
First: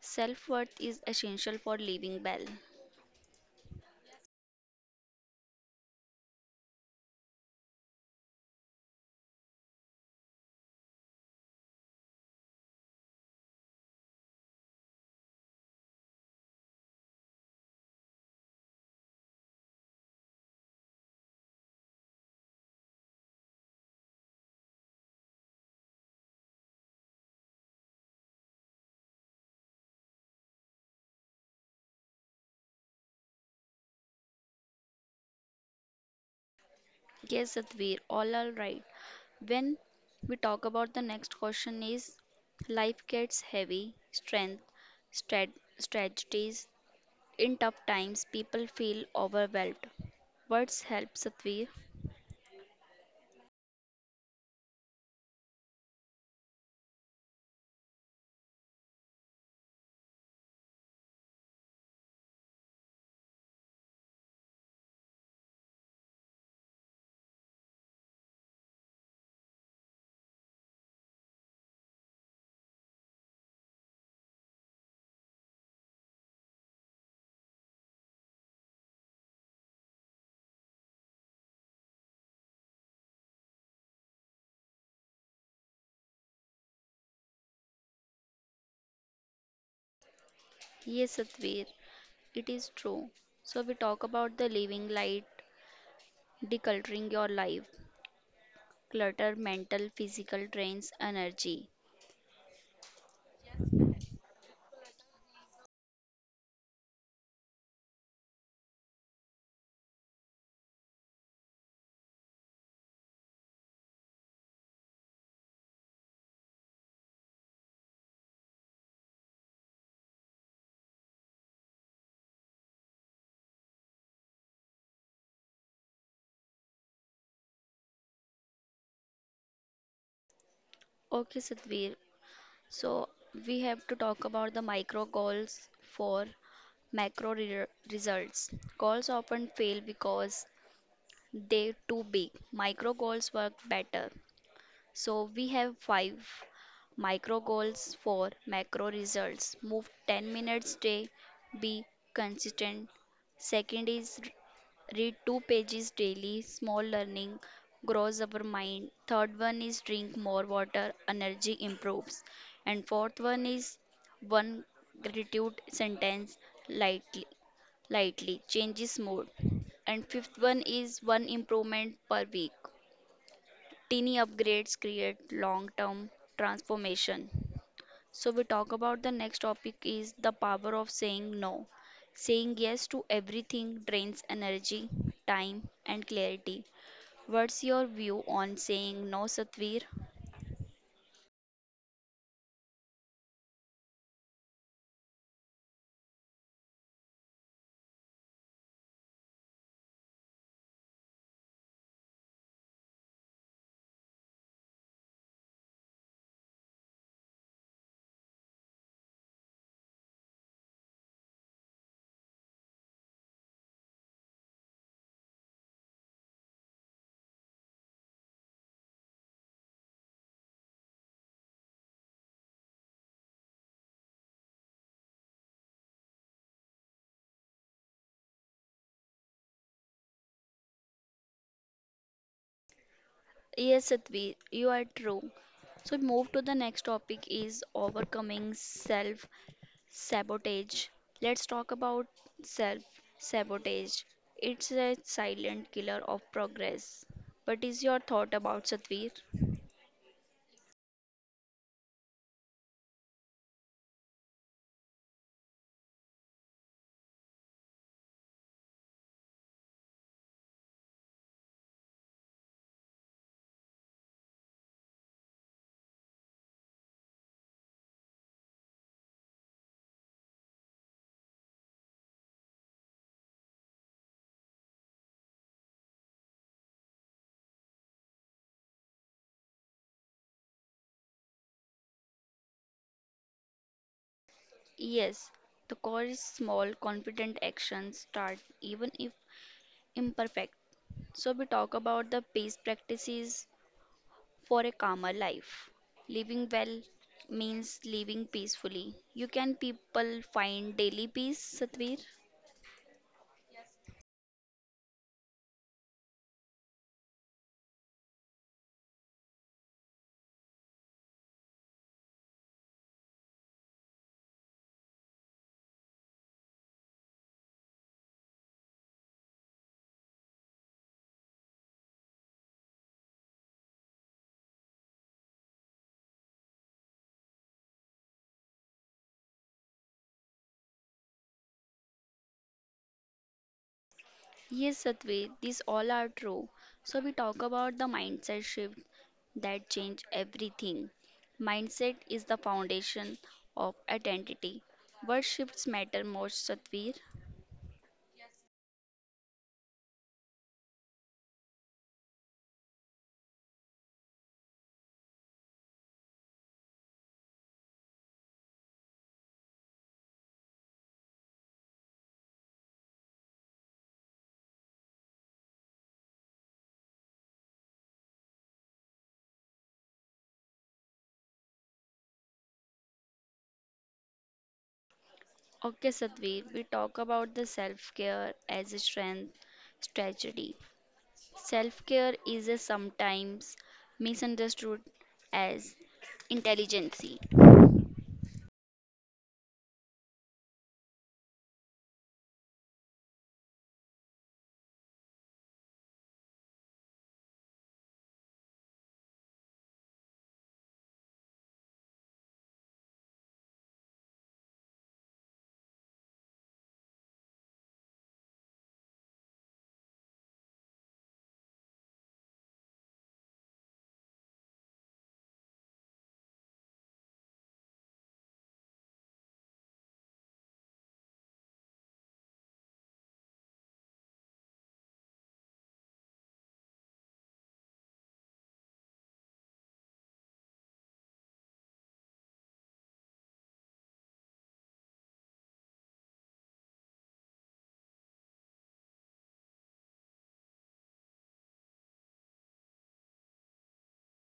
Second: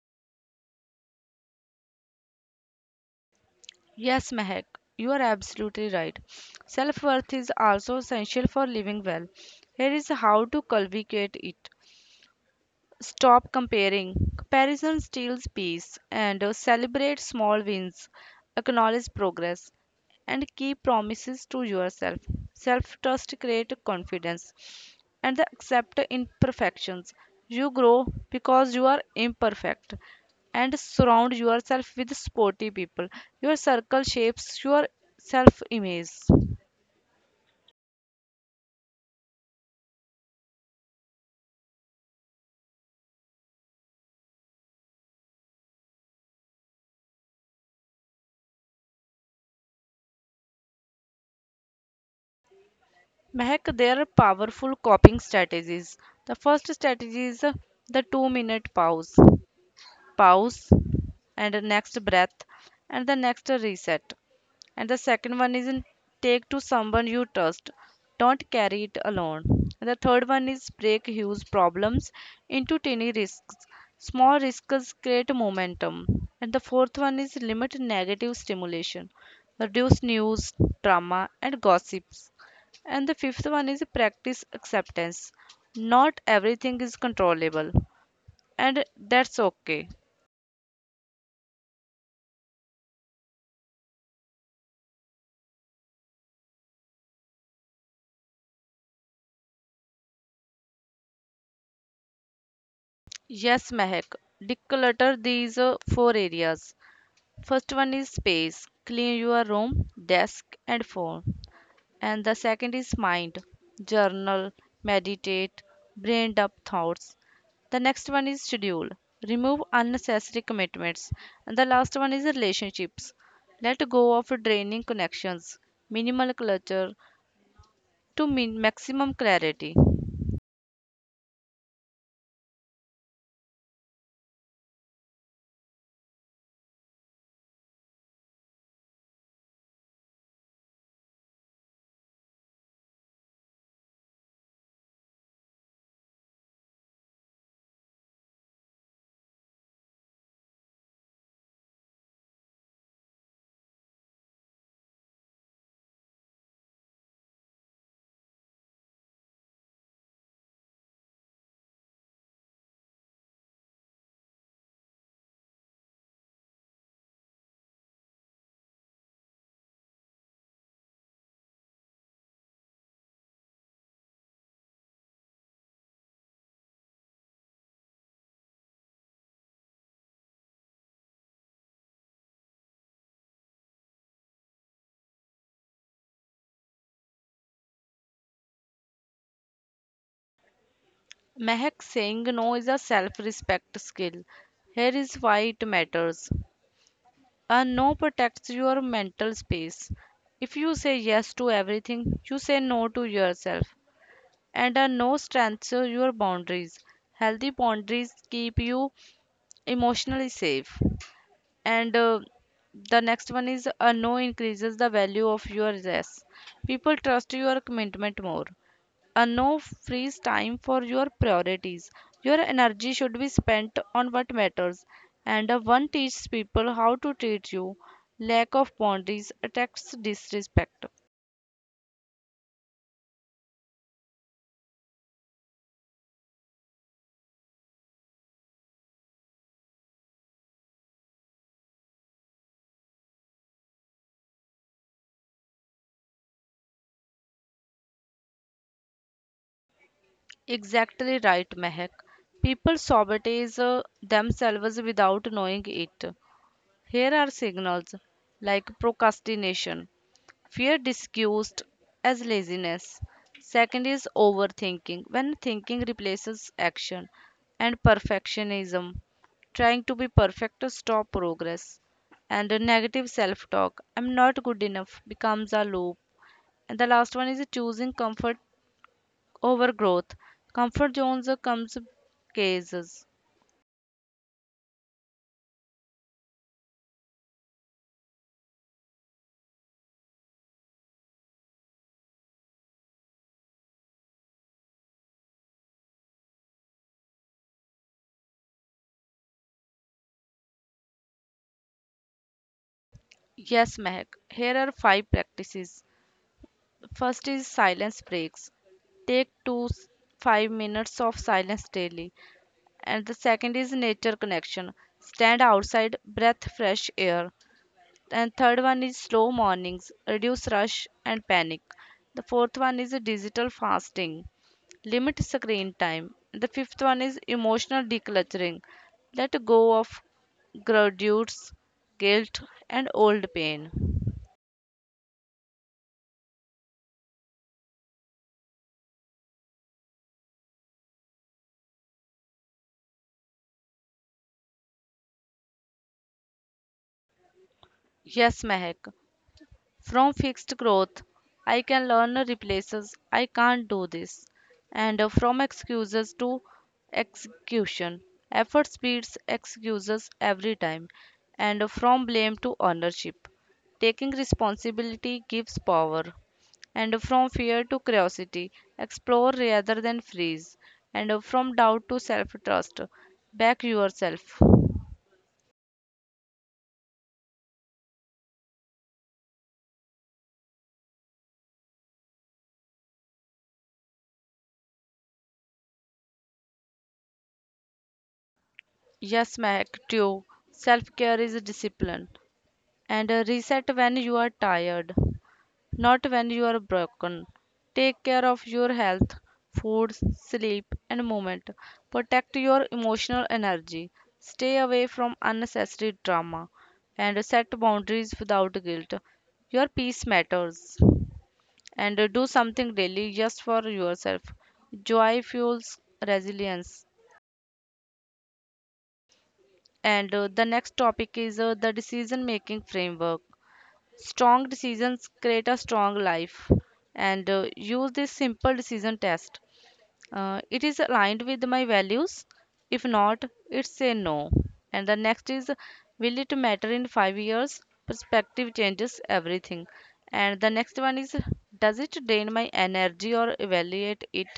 [SPEAKER 1] Self worth is essential for living well.
[SPEAKER 2] Yes, Mehak, you are absolutely right. Self worth is also essential for living well. Here is how to cultivate it. Stop comparing. Comparison steals peace, and celebrate small wins, acknowledge progress, and keep promises to yourself. Self trust creates confidence, and the accept imperfections. You grow because you are imperfect, and surround yourself with sporty people. Your circle shapes your self image.
[SPEAKER 1] Yes, Satvir, all are right. When we talk about the next question is life gets heavy, strength, strategies. In tough times, people feel overwhelmed. Words help Satvir.
[SPEAKER 2] Mehak, there are powerful coping strategies. The first strategy is the 2 minute pause. Pause and the next breath, and the next reset. And the second one is in take to someone you trust, don't carry it alone. And the third one is break huge problems into tiny risks. Small risks create momentum. And the fourth one is limit negative stimulation, reduce news, drama, and gossips. And the fifth one is practice acceptance. Not everything is controllable, and that's okay.
[SPEAKER 1] Yes, Satvir, it is true. So we talk about the living light, decluttering your life. Clutter, mental, physical drains energy.
[SPEAKER 2] Yes, Mehak. Declutter these four areas. First one is space. Clean your room, desk, and phone. And the second is mind. Journal, meditate, brain dump thoughts. The next one is schedule. Remove unnecessary commitments. And the last one is relationships. Let go of draining connections. Minimal clutter to maximum clarity.
[SPEAKER 1] Okay, Satvir, so we have to talk about the micro goals for macro results. Goals often fail because they're too big. Micro goals work better. So we have five micro goals for macro results. Move 10 minutes day. Be consistent. Second is read two pages daily, small learning grows our mind. Third one is drink more water, energy improves. And fourth one is one gratitude sentence lightly lightly changes mood. And fifth one is one improvement per week. Teeny upgrades create long term transformation. So we talk about the next topic is the power of saying no. Saying yes to everything drains energy, time and clarity. What's your view on saying no, Satvir?
[SPEAKER 2] Mehak, saying no is a self respect skill. Here is why it matters. A no protects your mental space. If you say yes to everything, you say no to yourself. And a no strengthens your boundaries. Healthy boundaries keep you emotionally safe. And the next one is a no increases the value of your yes. People trust your commitment more. A no freeze time for your priorities. Your energy should be spent on what matters, and a one teaches people how to treat you. Lack of boundaries attacks disrespect.
[SPEAKER 1] Yes, Satvir, you are true. So move to the next topic is overcoming self sabotage. Let's talk about self sabotage. It's a silent killer of progress. What is your thought about Satvir?
[SPEAKER 2] Exactly right, Mehak. People sabotage themselves without knowing it. Here are signals like procrastination. Fear disguised as laziness. Second is overthinking. When thinking replaces action, and perfectionism, trying to be perfect to stop progress, and a negative self talk. I'm not good enough becomes a loop. And the last one is choosing comfort over growth. Comfort zones or comes cases.
[SPEAKER 1] Yes, the core is small, confident actions start even if imperfect. So, we talk about the peace practices for a calmer life. Living well means living peacefully. You can people find daily peace, Satvir?
[SPEAKER 2] Yes, Mehak. Here are five practices. First is silence breaks. Take 5 minutes of silence daily. And the second is nature connection, stand outside, breathe fresh air. And third one is slow mornings, reduce rush and panic. The fourth one is digital fasting, limit screen time. The fifth one is emotional decluttering, let go of grudges, guilt, and old pain.
[SPEAKER 1] Yes, Satvir, these all are true. So, we talk about the mindset shift that change everything. Mindset is the foundation of identity. What shifts matter most, Satvir?
[SPEAKER 2] Yes, Mehak. From fixed growth, I can learn replaces I can't do this. And from excuses to execution, effort beats excuses every time. And from blame to ownership, taking responsibility gives power. And from fear to curiosity, explore rather than freeze. And from doubt to self trust, back yourself.
[SPEAKER 1] Okay, Sadhvir, we talk about the self care as a strength strategy. Self care is a sometimes misunderstood as intelligence.
[SPEAKER 2] Yes, Mac, too. Self care is a discipline, and reset when you are tired, not when you are broken. Take care of your health, food, sleep, and movement. Protect your emotional energy. Stay away from unnecessary drama and set boundaries without guilt. Your peace matters. And do something daily just for yourself. Joy fuels resilience. And the next topic is the decision making framework. Strong decisions create a strong life, and use this simple decision test. It is aligned with my values. If not, it's a no. And the next is, will it matter in 5 years? Perspective changes everything. And the next one is, does it drain my energy or evaluate it?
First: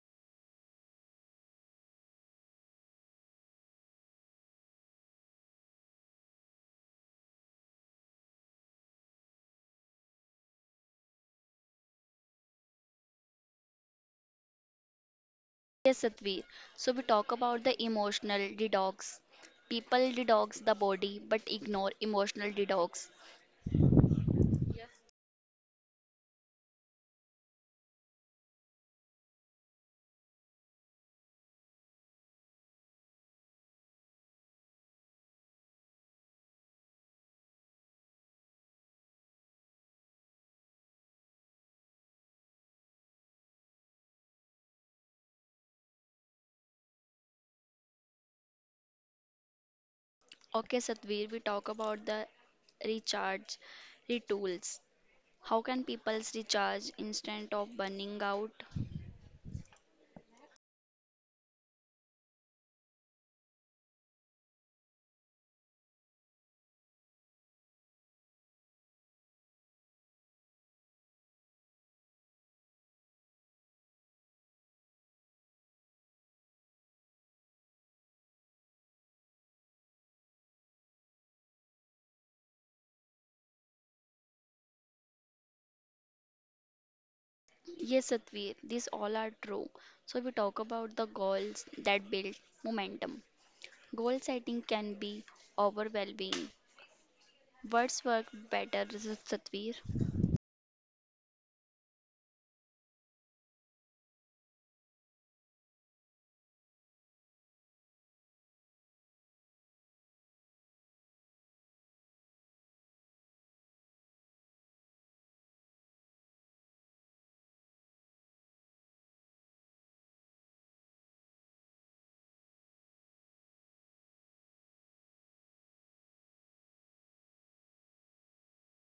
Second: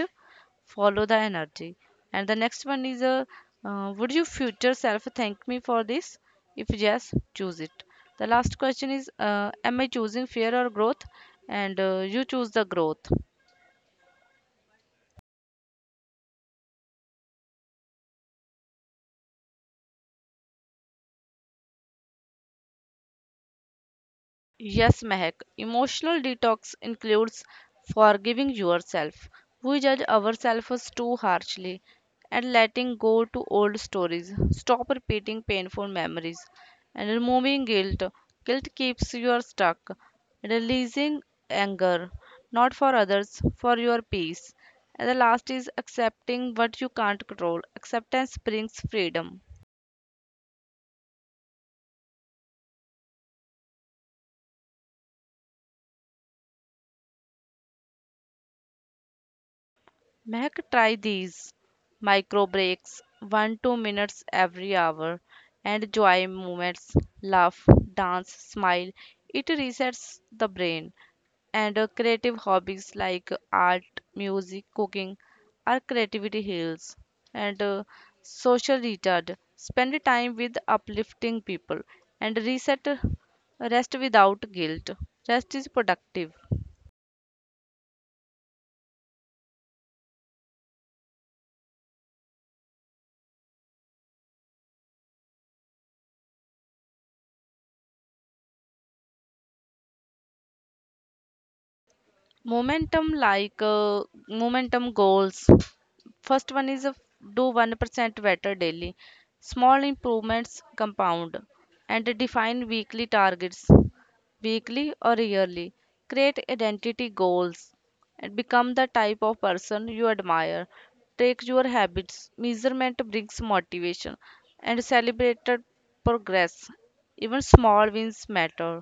[SPEAKER 2] Follow the energy. And the next one is would your future self thank me for this? If yes, choose it. The last question is am I choosing fear or growth? And you choose the growth.
[SPEAKER 1] Yes, Satvir, so we talk about the emotional detox. People detox the body but ignore emotional detox.
[SPEAKER 2] Yes, Mehak. Emotional detox includes forgiving yourself. We judge ourselves too harshly, and letting go to old stories. Stop repeating painful memories, and removing guilt. Guilt keeps you stuck. Releasing anger, not for others, for your peace. And the last is accepting what you can't control. Acceptance brings freedom.
[SPEAKER 1] Okay, Satvir, we talk about the recharge, retools. How can people recharge instead of burning out?
[SPEAKER 2] Mehak, try these micro breaks, 1 to 2 minutes every hour. And joy moments, laugh, dance, smile. It resets the brain. And creative hobbies like art, music, cooking, are creativity heals. And social recharge, spend time with uplifting people. And reset rest without guilt. Rest is productive.
[SPEAKER 1] Yes, Satvi, these all are true. So we talk about the goals that build momentum. Goal setting can be overwhelming. Words work better, Satvi.
[SPEAKER 2] Momentum, momentum goals. First one is a do 1% better daily, small improvements compound. And define weekly targets, weekly or yearly. Create identity goals, and become the type of person you admire. Track your habits, measurement brings motivation. And celebrated progress, even small wins matter.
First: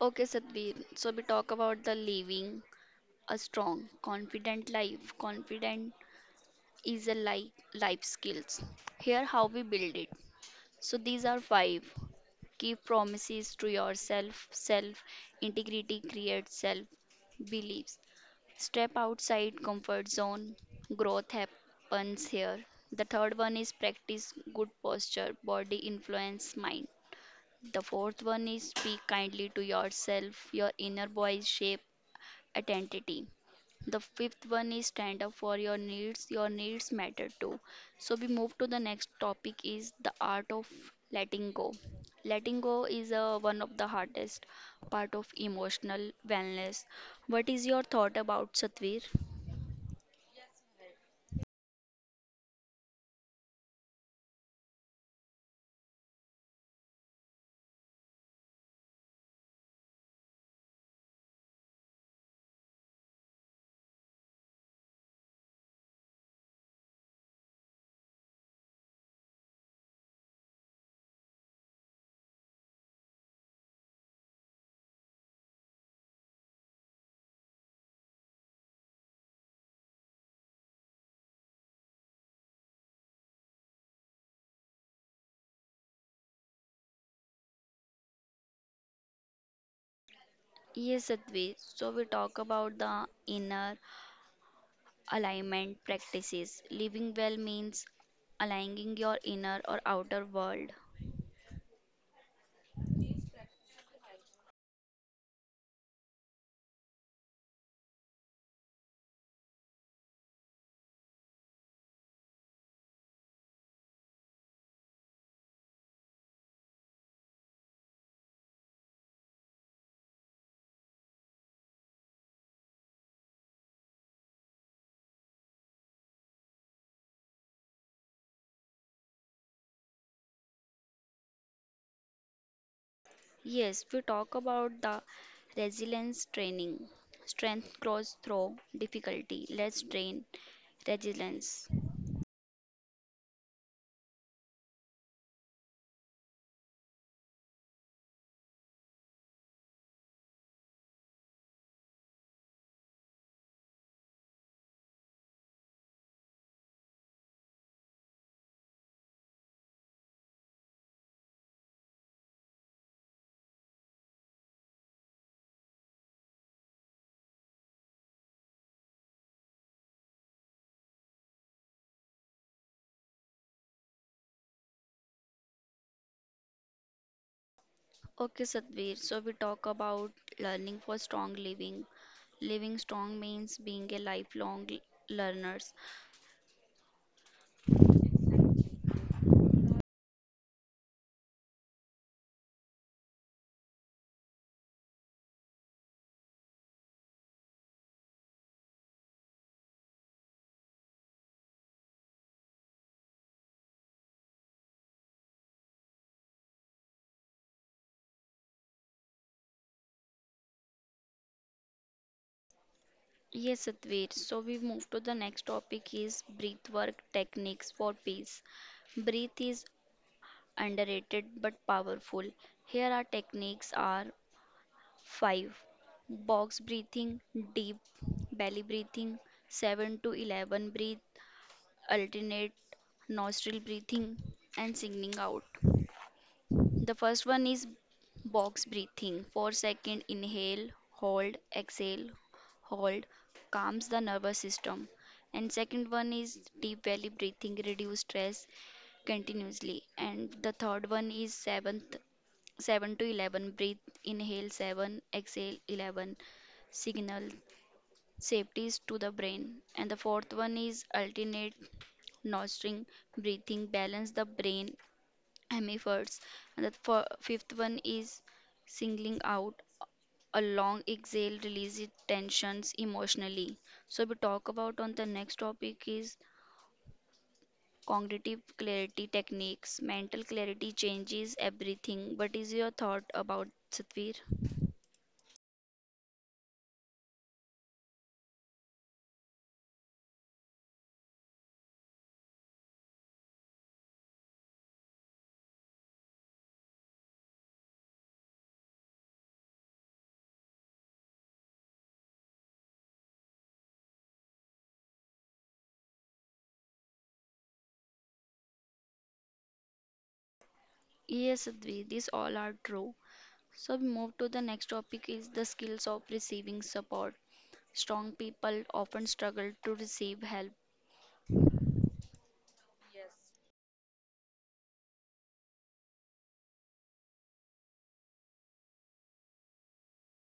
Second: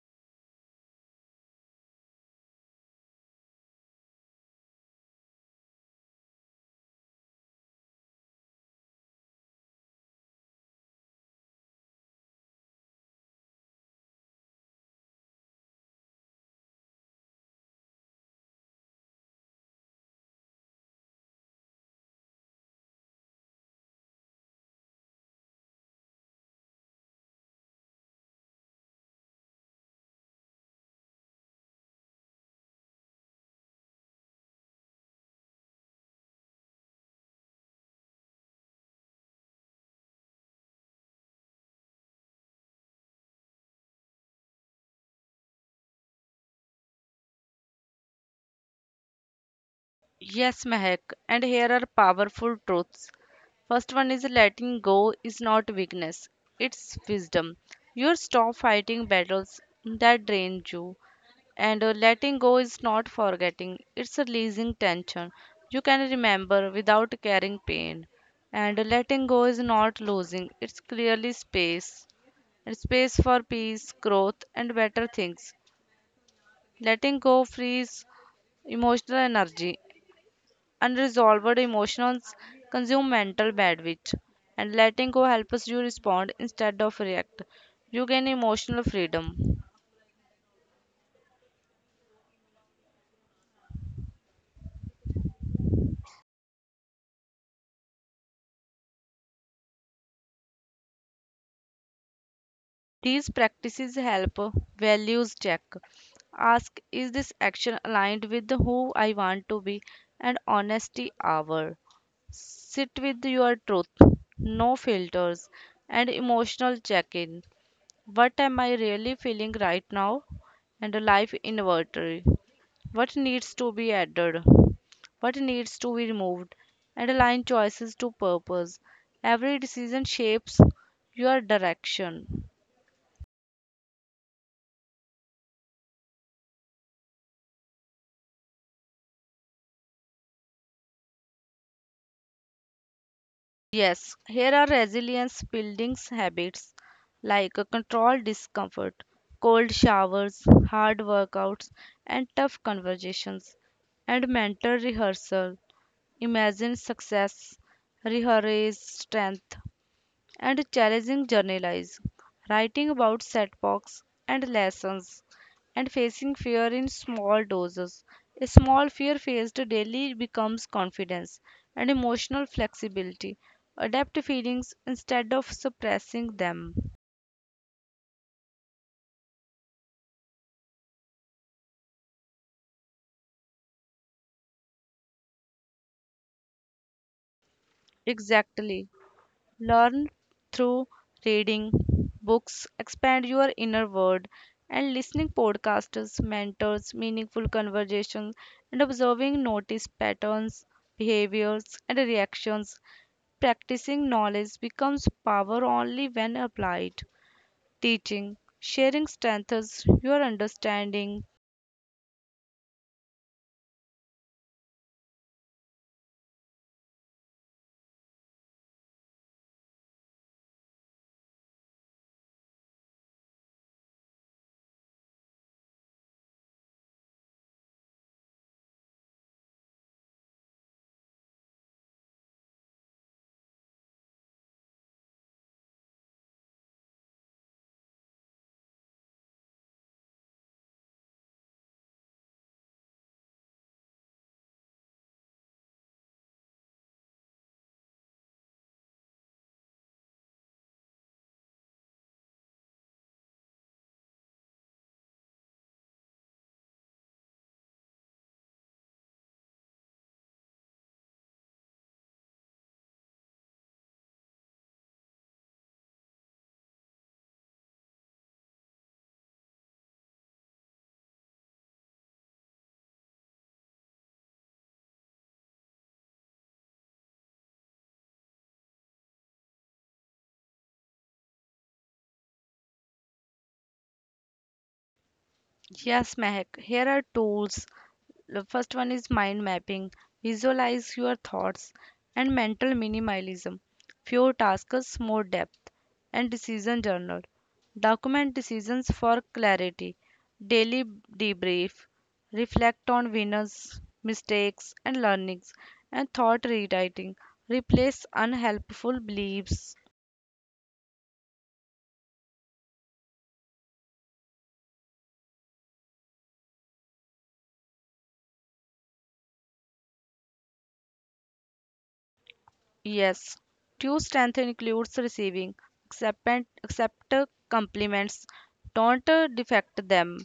[SPEAKER 1] Okay, Satvi. So we talk about the living a strong, confident life. Confident is a life life skills. Here how we build it. So these are five. Keep promises to yourself. Self integrity creates self beliefs. Step outside comfort zone. Growth happens here. The third one is practice good posture, body influence mind. The fourth one is speak kindly to yourself. Your inner voice shape identity. The fifth one is stand up for your needs. Your needs matter too. So we move to the next topic is the art of letting go. Letting go is one of the hardest part of emotional wellness. What is your thought about Satvir?
[SPEAKER 2] Yes, Mehak, and here are powerful truths. First one is letting go is not weakness, it's wisdom. You stop fighting battles that drain you, and letting go is not forgetting, it's releasing tension. You can remember without carrying pain, and letting go is not losing, it's clearly space. It's space for peace, growth, and better things. Letting go frees emotional energy. Unresolved emotions consume mental bandwidth, and letting go helps you respond instead of react. You gain emotional freedom.
[SPEAKER 1] Yes, Sadhvi. So we talk about the inner alignment practices. Living well means aligning your inner or outer world.
[SPEAKER 2] These practices help values check. Ask, is this action aligned with who I want to be? And honesty hour. Sit with your truth, no filters. And emotional check in. What am I really feeling right now? And life inventory. What needs to be added, what needs to be removed, and align choices to purpose. Every decision shapes your direction.
[SPEAKER 1] Yes, we talk about the resilience training, strength grows through difficulty. Let's train resilience.
[SPEAKER 2] Yes, here are resilience building habits like a controlled discomfort, cold showers, hard workouts, and tough conversations. And mental rehearsal. Imagine success, rehearse strength. And challenging journalism, writing about setbacks and lessons. And facing fear in small doses. A small fear faced daily becomes confidence, and emotional flexibility. Adapt feelings instead of suppressing them.
[SPEAKER 1] Okay, Satvir, so we talk about learning for strong living. Living strong means being a lifelong learners.
[SPEAKER 2] Exactly. Learn through reading books, expand your inner world. And listening, podcasts, mentors, meaningful conversations. And observing, notice patterns, behaviors, and reactions. Practicing, knowledge becomes power only when applied. Teaching, sharing strengthens your understanding.
[SPEAKER 1] Yes, Satvir, so we move to the next topic is breath work techniques for peace. Breath is underrated but powerful. Here our techniques are 5. Box breathing, deep belly breathing, 7 to 11 breathe, alternate nostril breathing, and singing out. The first one is box breathing. 4-second inhale, hold, exhale, hold calms the nervous system. And second one is deep belly breathing, reduce stress continuously. And the third one is seventh 7 to 11 breathe, inhale 7 exhale 11, signal safeties to the brain. And the fourth one is alternate nostril breathing, balance the brain I efforts. And the fifth one is singling out, a long exhale releases tensions emotionally. So we talk about on the next topic is cognitive clarity techniques. Mental clarity changes everything. What is your thought about Satvir?
[SPEAKER 2] Yes, Mehak, here are tools. The first one is mind mapping. Visualize your thoughts, and mental minimalism. Fewer tasks, more depth. And decision journal. Document decisions for clarity. Daily debrief. Reflect on winners, mistakes, and learnings. And thought rewriting. Replace unhelpful beliefs.
[SPEAKER 1] Yes, Sadhvi, these all are true. So we move to the next topic is the skills of receiving support. Strong people often struggle to receive help.
[SPEAKER 2] Yes, true strength includes receiving. Accept, accept compliments, don't defect them,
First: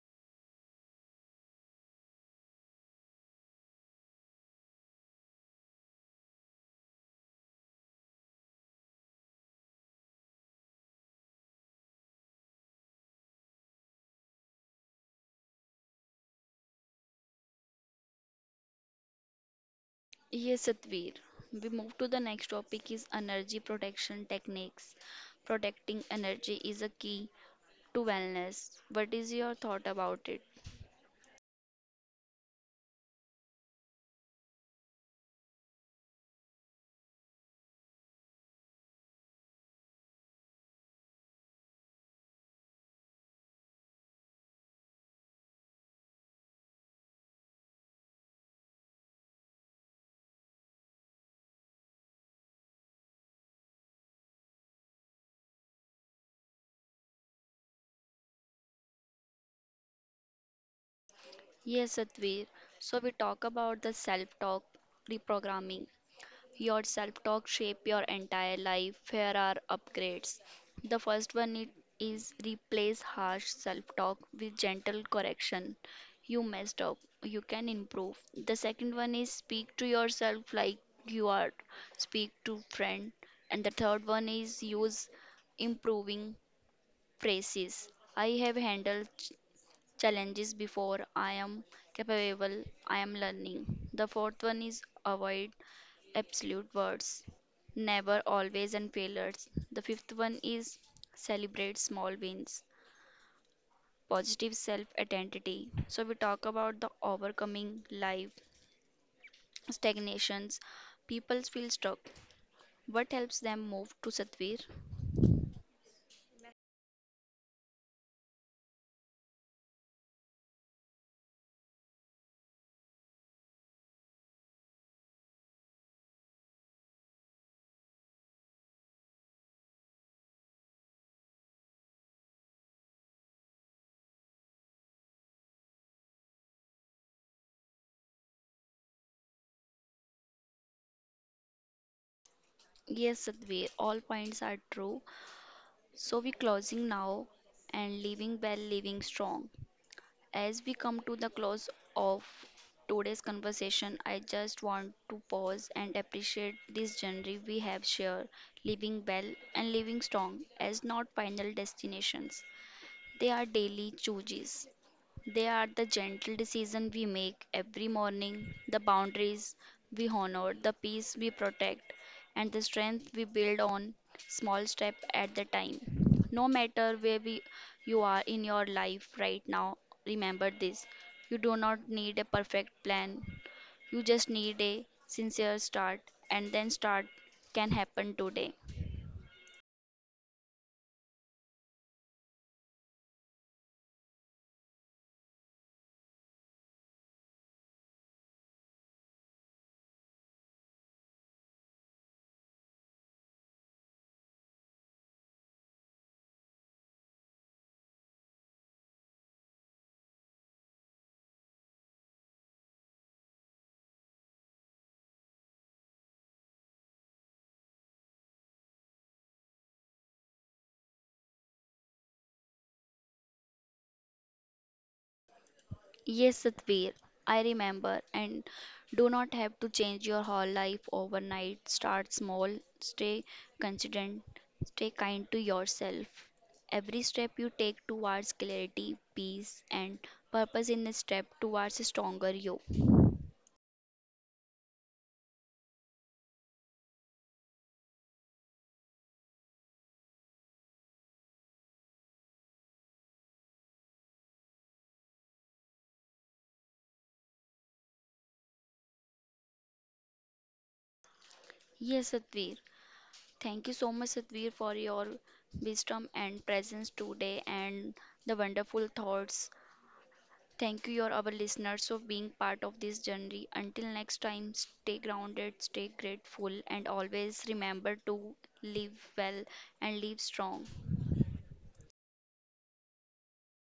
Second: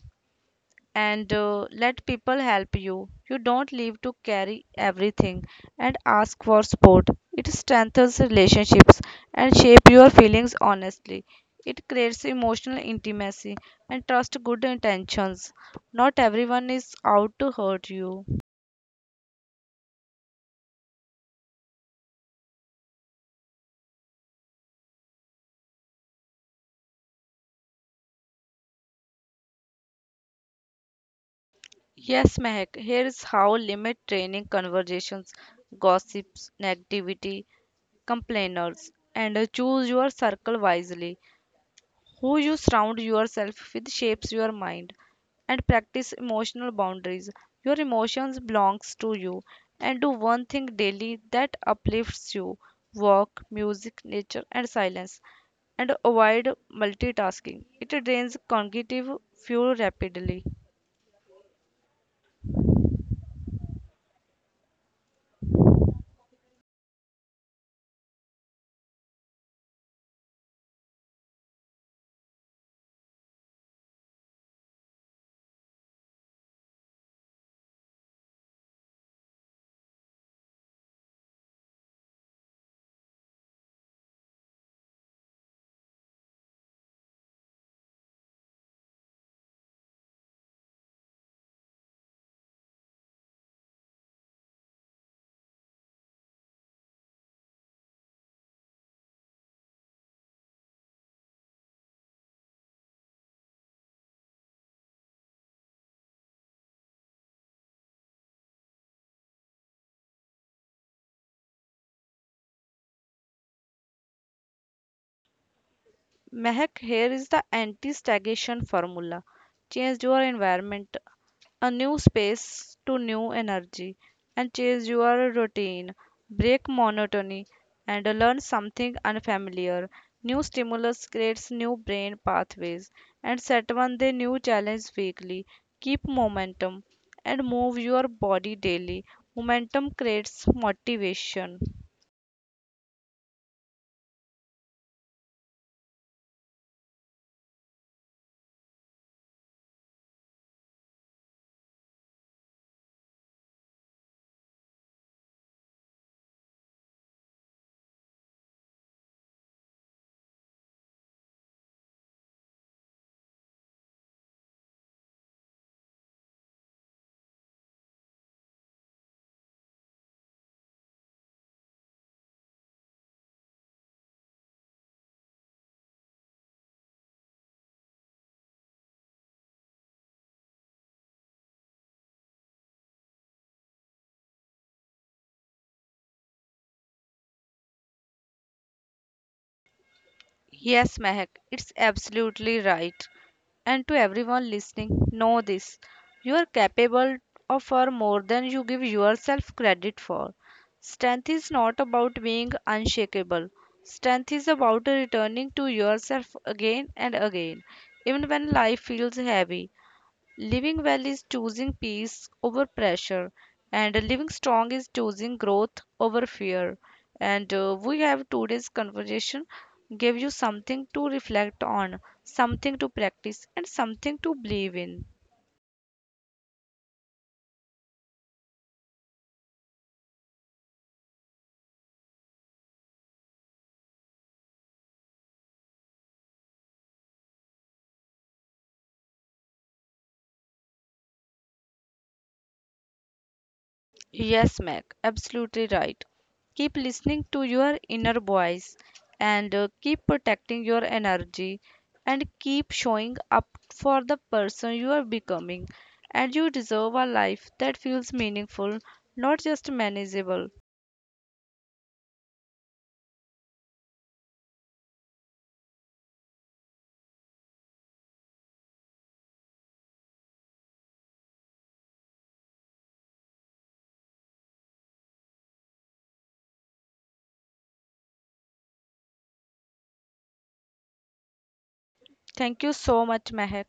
[SPEAKER 2] and let people help you. You don't leave to carry everything, and ask for support. It strengthens relationships, and shape your feelings honestly. It creates emotional intimacy, and trust good intentions. Not everyone is out to hurt you.
[SPEAKER 1] Yes, Satvir. We move to the next topic is energy protection techniques. Protecting energy is a key to wellness. What is your thought about it?
[SPEAKER 2] Yes, Mehak, here's how: limit training conversations, gossips, negativity, complainers, and choose your circle wisely. Who you surround yourself with shapes your mind, and practice emotional boundaries. Your emotions belongs to you, and do one thing daily that uplifts you: walk, music, nature, and silence. And avoid multitasking. It drains cognitive fuel rapidly.
[SPEAKER 1] Yes, Satvir. So we talk about the self-talk reprogramming. Your self talk shape your entire life. Here are upgrades. The first one it is replace harsh self talk with gentle correction. You messed up. You can improve. The second one is speak to yourself like you are. Speak to friend. And the third one is use improving phrases. I have handled challenges before. I am capable. I am learning. The fourth one is avoid absolute words, never, always, and failures. The fifth one is celebrate small wins, positive self identity. So, we talk about the overcoming life stagnations. People feel stuck. What helps them move to Satvir?
[SPEAKER 2] Mehak, here is the anti-stagnation formula. Change your environment, a new space to new energy, and change your routine. Break monotony and learn something unfamiliar. New stimulus creates new brain pathways, and set one day new challenge weekly. Keep momentum and move your body daily. Momentum creates motivation.
[SPEAKER 1] Yes, Satvir, all points are true. So, we closing now and living well, living strong. As we come to the close of today's conversation, I just want to pause and appreciate this journey we have shared. Living well and living strong as not final destinations. They are daily choices, they are the gentle decisions we make every morning, the boundaries we honor, the peace we protect, and the strength we build on small step at the time. No matter where we, you are in your life right now, remember this. You do not need a perfect plan. You just need a sincere start, and then start can happen today.
[SPEAKER 2] Yes, Mehak, it's absolutely right. And to everyone listening, know this: you are capable of far more than you give yourself credit for. Strength is not about being unshakable, strength is about returning to yourself again and again, even when life feels heavy. Living well is choosing peace over pressure, and living strong is choosing growth over fear. And we have today's conversation give you something to reflect on, something to practice, and something to believe in.
[SPEAKER 1] Yes, Satvir, I remember. And do not have to change your whole life overnight. Start small, stay consistent, stay kind to yourself. Every step you take towards clarity, peace, and purpose in a step towards a stronger you.
[SPEAKER 2] Yes, Mac, absolutely right. Keep listening to your inner voice, and keep protecting your energy, and keep showing up for the person you are becoming. And you deserve a life that feels meaningful, not just manageable.
[SPEAKER 1] Yes, Satvir. Thank you so much, Satvir, for your wisdom and presence today and the wonderful thoughts. Thank you, your our listeners, for being part of this journey. Until next time, stay grounded, stay grateful, and always remember to live well and live strong.
[SPEAKER 2] Thank you so much, Mehak.